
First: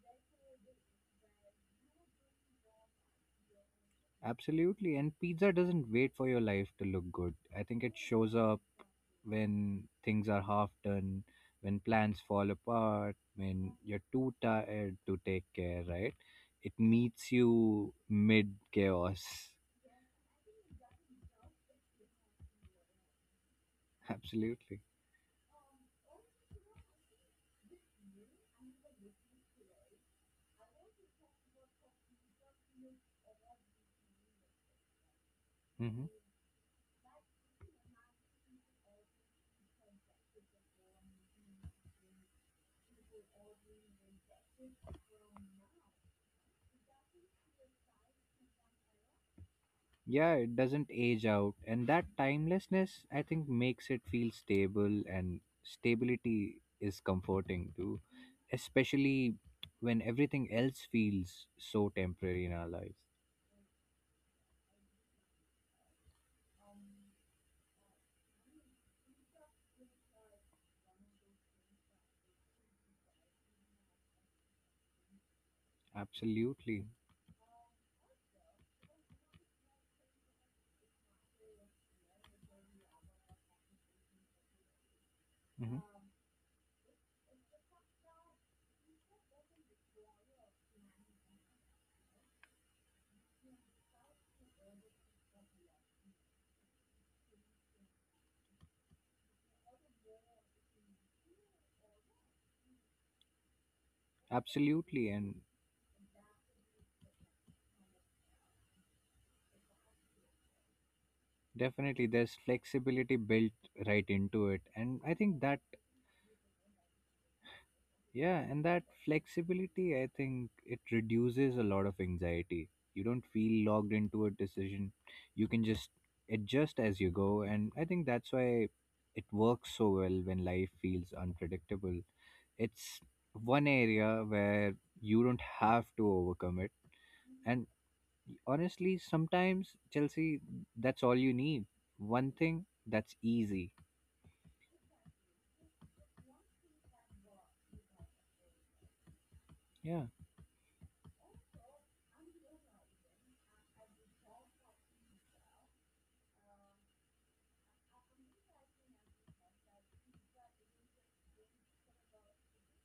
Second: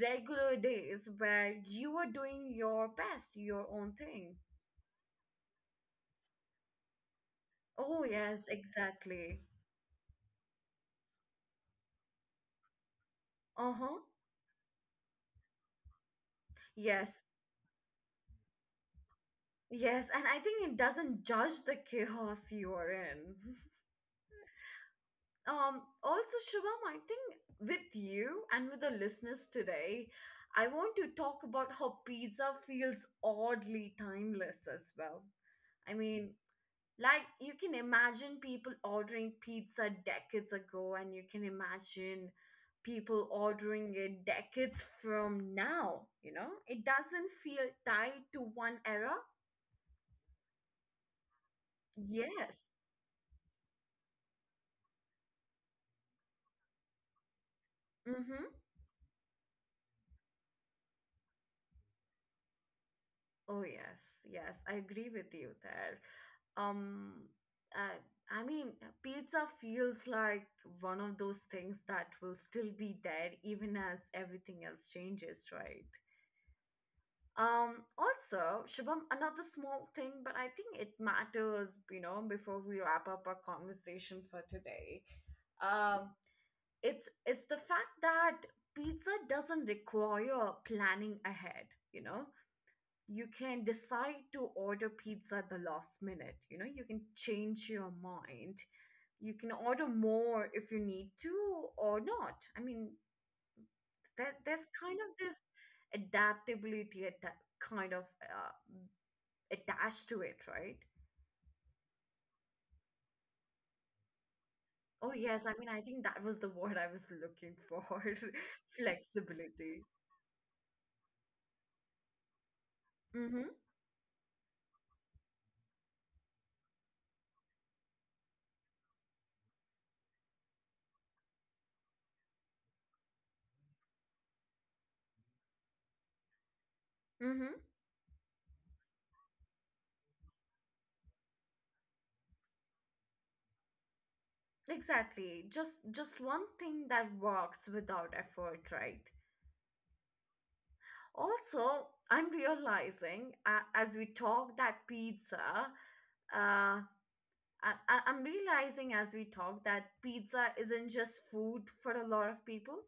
Speaker 1: regular days where you are doing your best, your own thing.
Speaker 2: Absolutely. And pizza doesn't wait for your life to look good. I think it
Speaker 1: Oh,
Speaker 2: shows
Speaker 1: yes,
Speaker 2: up
Speaker 1: exactly.
Speaker 2: when things are half done, when plans fall apart, when
Speaker 1: Uh huh.
Speaker 2: you're too tired to take care, right? It
Speaker 1: Yes.
Speaker 2: meets you mid chaos.
Speaker 1: Yes. And I think it doesn't judge the chaos you are in.
Speaker 2: Absolutely.
Speaker 1: Also, Shubham, I think with you and with the listeners today, I want to talk about how pizza feels oddly timeless as well. I
Speaker 2: Hmm.
Speaker 1: mean, like you can imagine people ordering pizza decades ago, and you can imagine people ordering it decades from now. You know, it doesn't feel tied to one era.
Speaker 2: Yeah, it doesn't age out, and that
Speaker 1: Yes.
Speaker 2: timelessness, I think, makes it feel stable, and stability is comforting too,
Speaker 1: Mm-hmm.
Speaker 2: especially when everything else feels so temporary in our lives.
Speaker 1: Oh yes, yes, I agree with you there. Um, uh, I mean, pizza feels like one of those things that will still be there even as everything else changes, right?
Speaker 2: Absolutely.
Speaker 1: Also, Shubham, another small thing, but I think it matters, you know, before we wrap up our conversation for today.
Speaker 2: Hmm.
Speaker 1: Um, it's the fact that pizza doesn't require planning ahead, you know you can decide to order pizza at the last minute. You know, you can change your mind. You can order more if you need to or not. I mean, that there's kind of
Speaker 2: Absolutely.
Speaker 1: this
Speaker 2: And
Speaker 1: adaptability at that kind of attached to it, right?
Speaker 2: definitely there's flexibility built right into it, and
Speaker 1: Oh
Speaker 2: I think
Speaker 1: yes, I
Speaker 2: that.
Speaker 1: mean, I think that was the word I was looking for,
Speaker 2: Yeah, and that
Speaker 1: flexibility.
Speaker 2: flexibility, I think it reduces a lot of anxiety. You don't
Speaker 1: Mm-hmm.
Speaker 2: feel logged into a decision. You can just adjust as you go. And I think that's why it works so well when life feels unpredictable. It's one area where you don't have to overcome it.
Speaker 1: Mm-hmm.
Speaker 2: And honestly, sometimes, Chelsea, that's all you need. One thing that's easy.
Speaker 1: Exactly. Just one thing that works without effort, right?
Speaker 2: Yeah,
Speaker 1: Also, I'm realizing as we talk that pizza, uh, I, I'm realizing as we talk that pizza isn't just food for a lot of people.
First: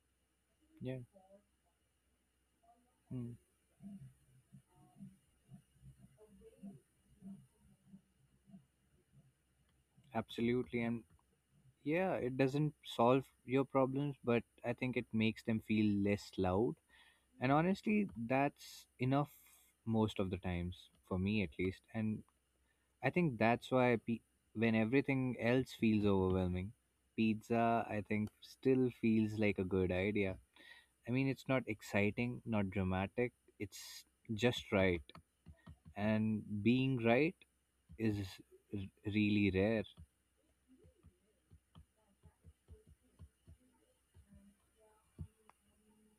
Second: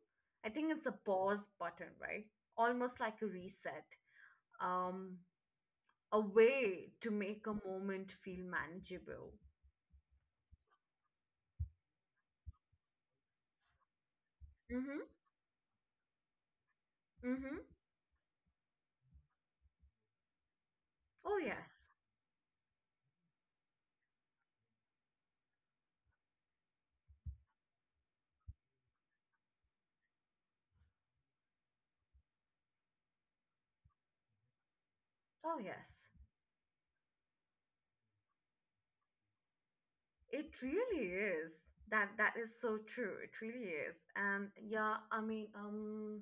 Speaker 1: I think it's a
Speaker 2: yeah.
Speaker 1: pause button, right? Almost like a
Speaker 2: Mm,
Speaker 1: reset, um, a way to make a moment feel manageable.
Speaker 2: absolutely. And yeah, it doesn't solve your problems, but I think
Speaker 1: Mm-hmm.
Speaker 2: it makes them feel less loud. And
Speaker 1: Mm-hmm.
Speaker 2: honestly, that's enough most of the times, for
Speaker 1: Oh
Speaker 2: me at least.
Speaker 1: yes.
Speaker 2: And I think that's why when everything else feels overwhelming, pizza, I think, still feels like a good idea. I mean, it's not exciting, not dramatic, it's just right.
Speaker 1: Oh yes.
Speaker 2: And being right is r- really rare.
Speaker 1: It really is. That is so true. It really is. And yeah, I mean,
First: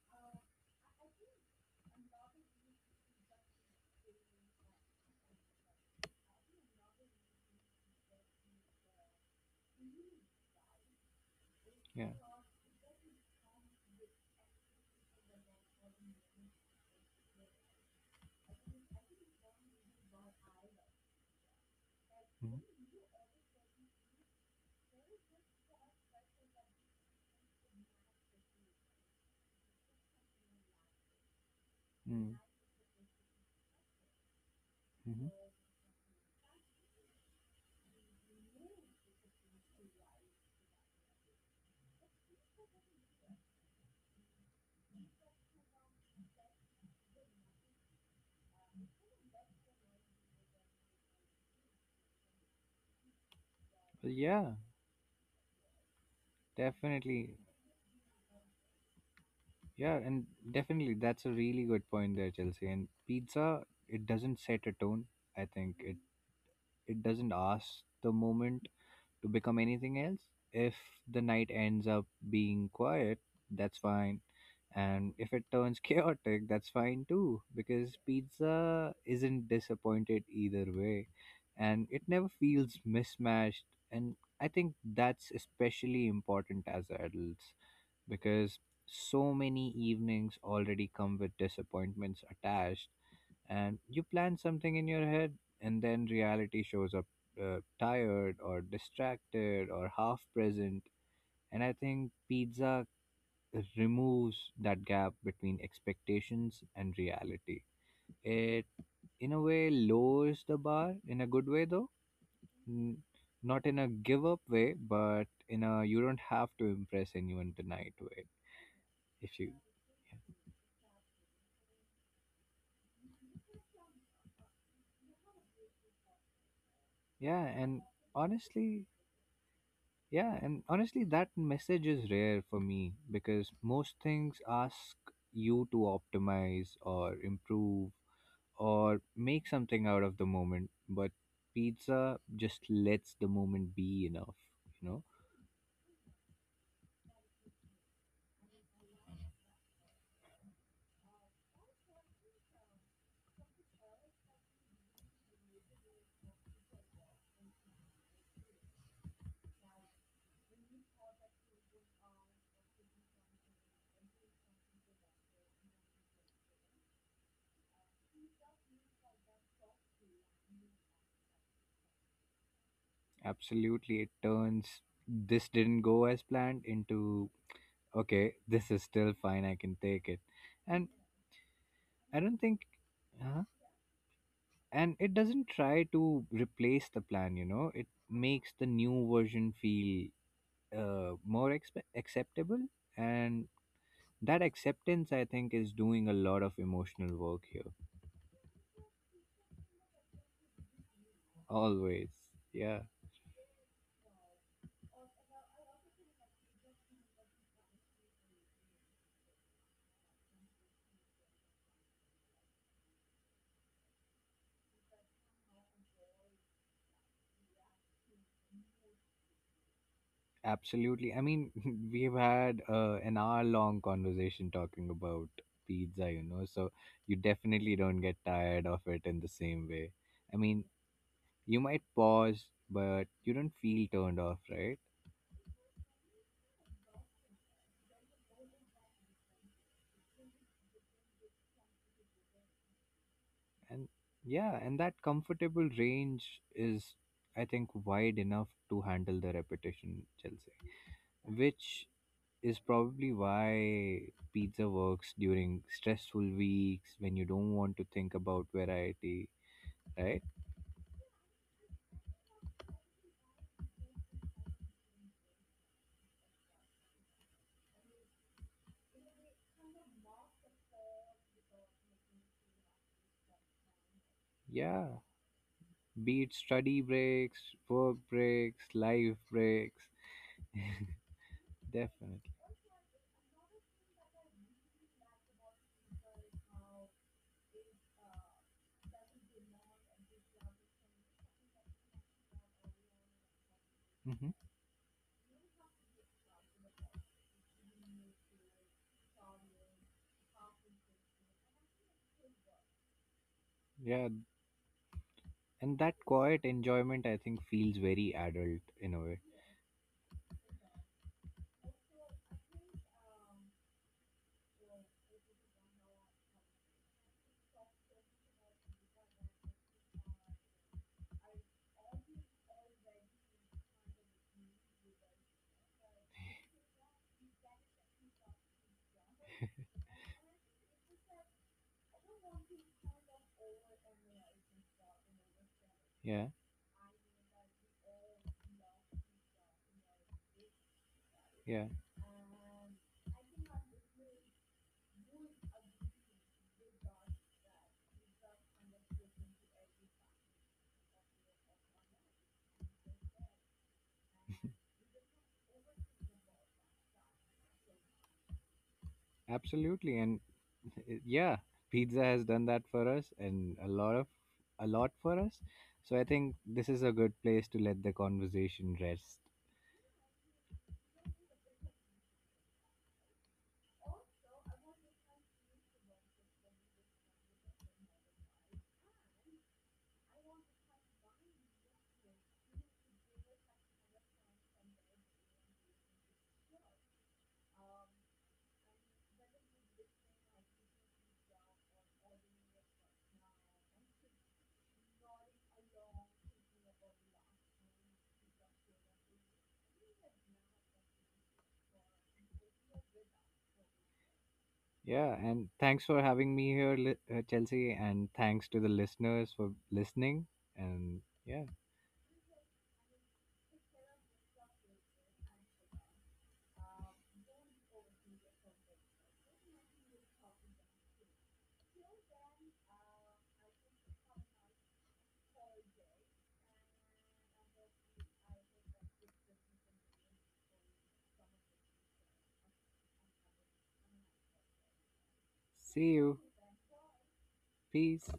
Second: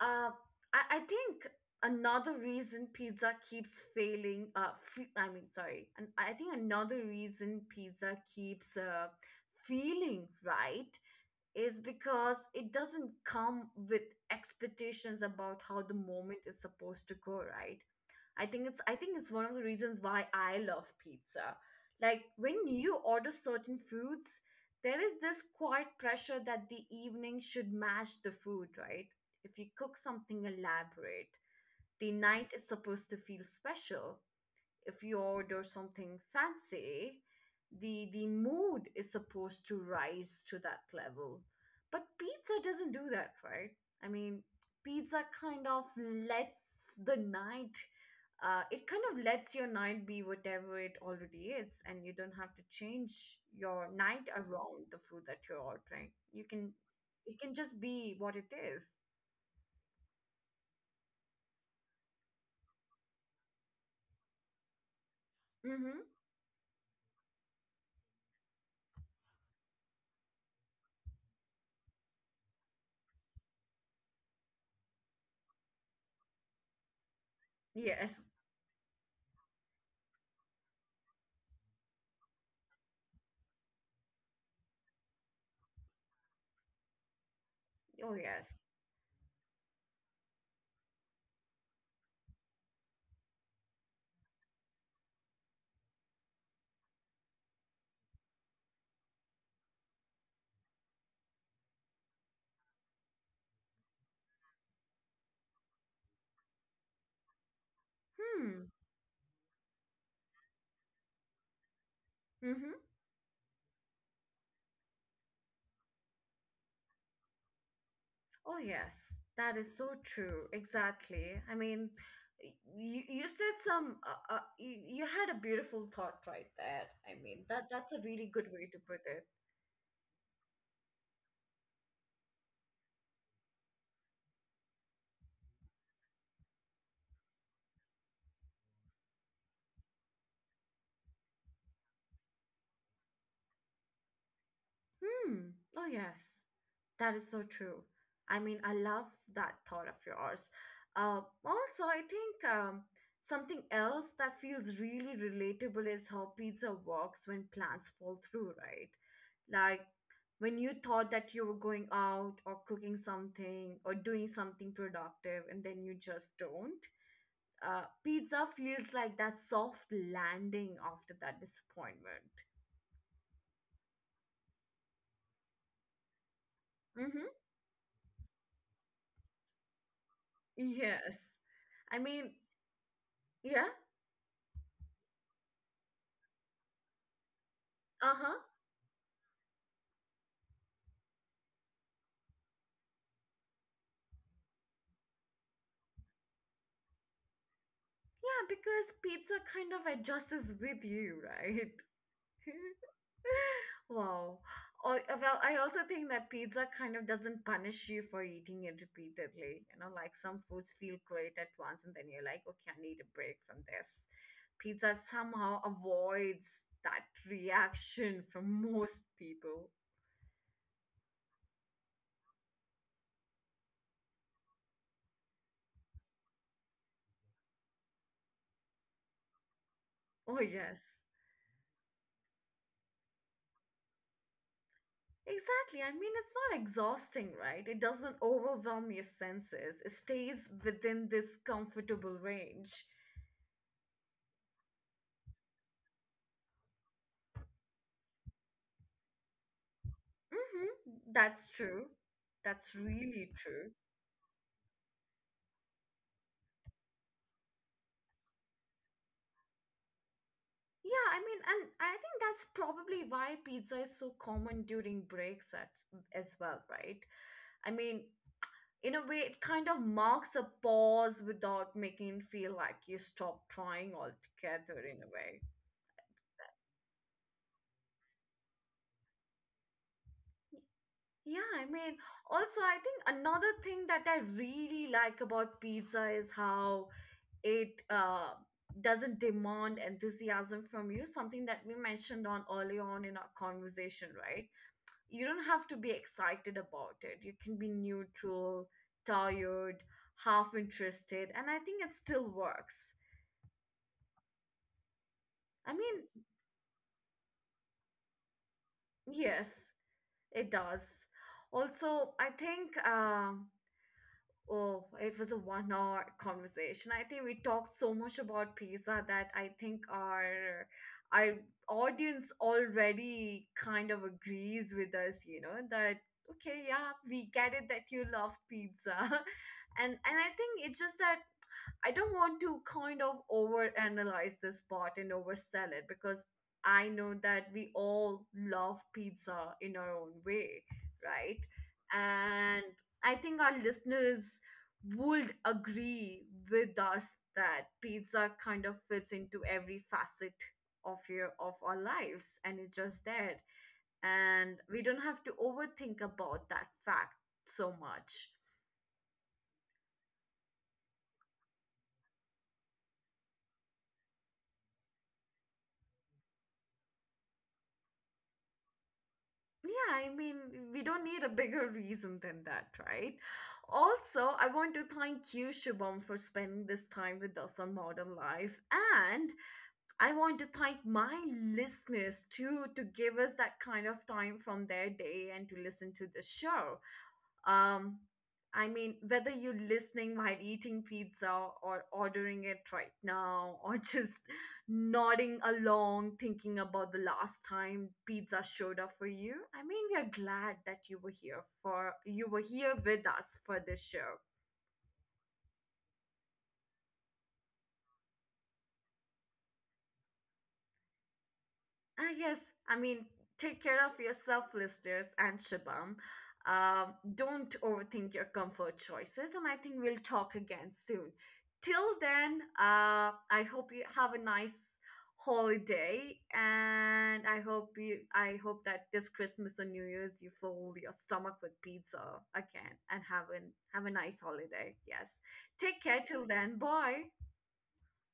Speaker 1: Uh, I think another reason pizza keeps failing, I mean, sorry, and I think another reason pizza keeps feeling right is
Speaker 2: Yeah.
Speaker 1: because it doesn't come with expectations about how the moment is supposed to go, right? I think it's one of the reasons why I love pizza. Like when you order certain foods, there is this quiet pressure that the evening should match the food, right? If you cook something elaborate, the
Speaker 2: Mm-hmm.
Speaker 1: night is supposed to feel special. If you order something fancy, the mood is supposed to rise to that level. But pizza doesn't do that, right? I mean, pizza kind of lets the night it kind of lets your night be whatever it already is, and you don't have to change your
Speaker 2: Well,
Speaker 1: night
Speaker 2: yeah,
Speaker 1: around the food that you're ordering. You can,
Speaker 2: definitely.
Speaker 1: it can just be what it is.
Speaker 2: Yeah, and definitely that's a really good point there, Chelsea. And pizza, it doesn't set a tone. I think it
Speaker 1: Mm-hmm.
Speaker 2: doesn't ask the moment to become anything else. If the night ends up being quiet, that's fine. And if it turns chaotic, that's fine too, because
Speaker 1: Yes.
Speaker 2: pizza isn't disappointed either way. And it never feels mismatched. And I think that's especially important as adults
Speaker 1: Oh,
Speaker 2: because
Speaker 1: yes.
Speaker 2: so many evenings already come with disappointments attached, and you plan something in your head, and then reality shows up, tired or distracted or half present. And I think pizza removes that gap between expectations and reality.
Speaker 1: Hmm.
Speaker 2: It, in a way, lowers the bar in a good way, though.
Speaker 1: Mm-hmm.
Speaker 2: N- Not in a give up way, but in a you don't have to impress anyone tonight way,
Speaker 1: Oh, yes,
Speaker 2: if you.
Speaker 1: that is so true. Exactly. I mean, you said some, you had a beautiful thought right there. I
Speaker 2: Yeah,
Speaker 1: mean, that
Speaker 2: and
Speaker 1: that's a really good way to
Speaker 2: honestly,
Speaker 1: put it.
Speaker 2: that message is rare for me because most things ask you to optimize or improve or make something out of the moment, but pizza just lets the moment be enough, you know?
Speaker 1: Hmm. Oh, yes. That is so true. I mean, I love that thought of yours. Also, I think something else that feels really relatable is how pizza works when plans fall through, right? Like when you thought that you were going out or cooking something or doing something productive, and then you just don't. Pizza feels like that soft landing after that disappointment.
Speaker 2: Absolutely, it turns this didn't go as planned into
Speaker 1: Mm-hmm.
Speaker 2: okay, this is still fine, I can take it. And
Speaker 1: Yes. I
Speaker 2: I don't
Speaker 1: mean,
Speaker 2: think. Huh?
Speaker 1: yeah?
Speaker 2: And it doesn't try to replace the plan, you know, it
Speaker 1: Uh-huh.
Speaker 2: makes the new version feel more acceptable. And that acceptance, I think, is doing a lot of emotional work here.
Speaker 1: Yeah, because pizza kind of adjusts with you, right?
Speaker 2: Always. Yeah,
Speaker 1: Wow. Oh, well, I also think that pizza kind of doesn't punish you for eating it repeatedly. You know, like some foods feel great at once, and then you're like, okay, I need a break from this. Pizza somehow avoids that reaction from most people.
Speaker 2: absolutely. I mean, we've had an hour long conversation talking about pizza, you know, so you definitely don't get tired of it in the same way. I
Speaker 1: Oh,
Speaker 2: mean,
Speaker 1: yes.
Speaker 2: you might pause, but you don't feel turned off, right?
Speaker 1: Exactly. I mean, it's not exhausting, right? It doesn't overwhelm your senses. It stays within this comfortable range.
Speaker 2: And yeah, and that comfortable range is, I think, wide enough to handle the repetition, Chelsea,
Speaker 1: Mm-hmm. That's
Speaker 2: which
Speaker 1: true.
Speaker 2: is
Speaker 1: That's
Speaker 2: probably
Speaker 1: really true.
Speaker 2: why pizza works during stressful weeks when you don't want to think about variety, right?
Speaker 1: Yeah, I mean, and I think that's probably why pizza is so common during breaks at, as well, right? I mean, in a way, it kind of marks a pause without making it feel like you stop trying altogether,
Speaker 2: Yeah,
Speaker 1: in a way.
Speaker 2: be it study breaks, work breaks, life breaks.
Speaker 1: Yeah, I mean,
Speaker 2: Definitely.
Speaker 1: also, I think another thing that I really like about pizza is how it doesn't demand enthusiasm from you, something that we mentioned on early on in our conversation,
Speaker 2: Hmm.
Speaker 1: right? You don't have to be excited about it. You can be neutral, tired, half interested, and I think it still works.
Speaker 2: Yeah, and
Speaker 1: I
Speaker 2: that
Speaker 1: mean,
Speaker 2: quiet enjoyment, I think, feels very adult in a way.
Speaker 1: yes, it does. Also, I think. Oh, it was a 1 hour conversation. I think we talked so much about pizza that I think our audience already kind of agrees with us, you know, that okay, yeah, we get it that you love pizza. And I think it's just that I don't want to kind of overanalyze this part and oversell it
Speaker 2: Yeah.
Speaker 1: because I know that we all love pizza in our own way, right?
Speaker 2: Yeah,
Speaker 1: And I think our listeners would agree with us that pizza kind of fits into every facet of our lives and it's just there and we don't have to overthink about that fact so much.
Speaker 2: absolutely. And yeah, pizza has done that for us, and a lot of, a lot for us. So I think this is a good place to let the conversation rest.
Speaker 1: Yeah, I mean, we don't need a bigger reason than that, right? Also, I want to thank you, Shubham, for spending this time with us on Modern Life. And I want to thank my listeners too to give us that kind of time from their day and to listen to the show. Um, I mean, whether you're listening while eating pizza or ordering it right now or just nodding along thinking about the last time pizza showed up for you, I mean, we are glad that you were here for you were here with us for this show.
Speaker 2: Yeah, and thanks for having me here, Chelsea, and thanks to the listeners for listening. And yeah,
Speaker 1: Ah, yes. I mean, take care of yourself, listeners, and Shabam. Don't overthink your comfort choices, and I think we'll talk again soon. Till then, I hope you have a nice holiday, and I hope that this Christmas or New Year's you fill your stomach with pizza again, and have a nice holiday. Yes, take
Speaker 2: see
Speaker 1: care.
Speaker 2: you.
Speaker 1: Till then, bye.
Speaker 2: Peace.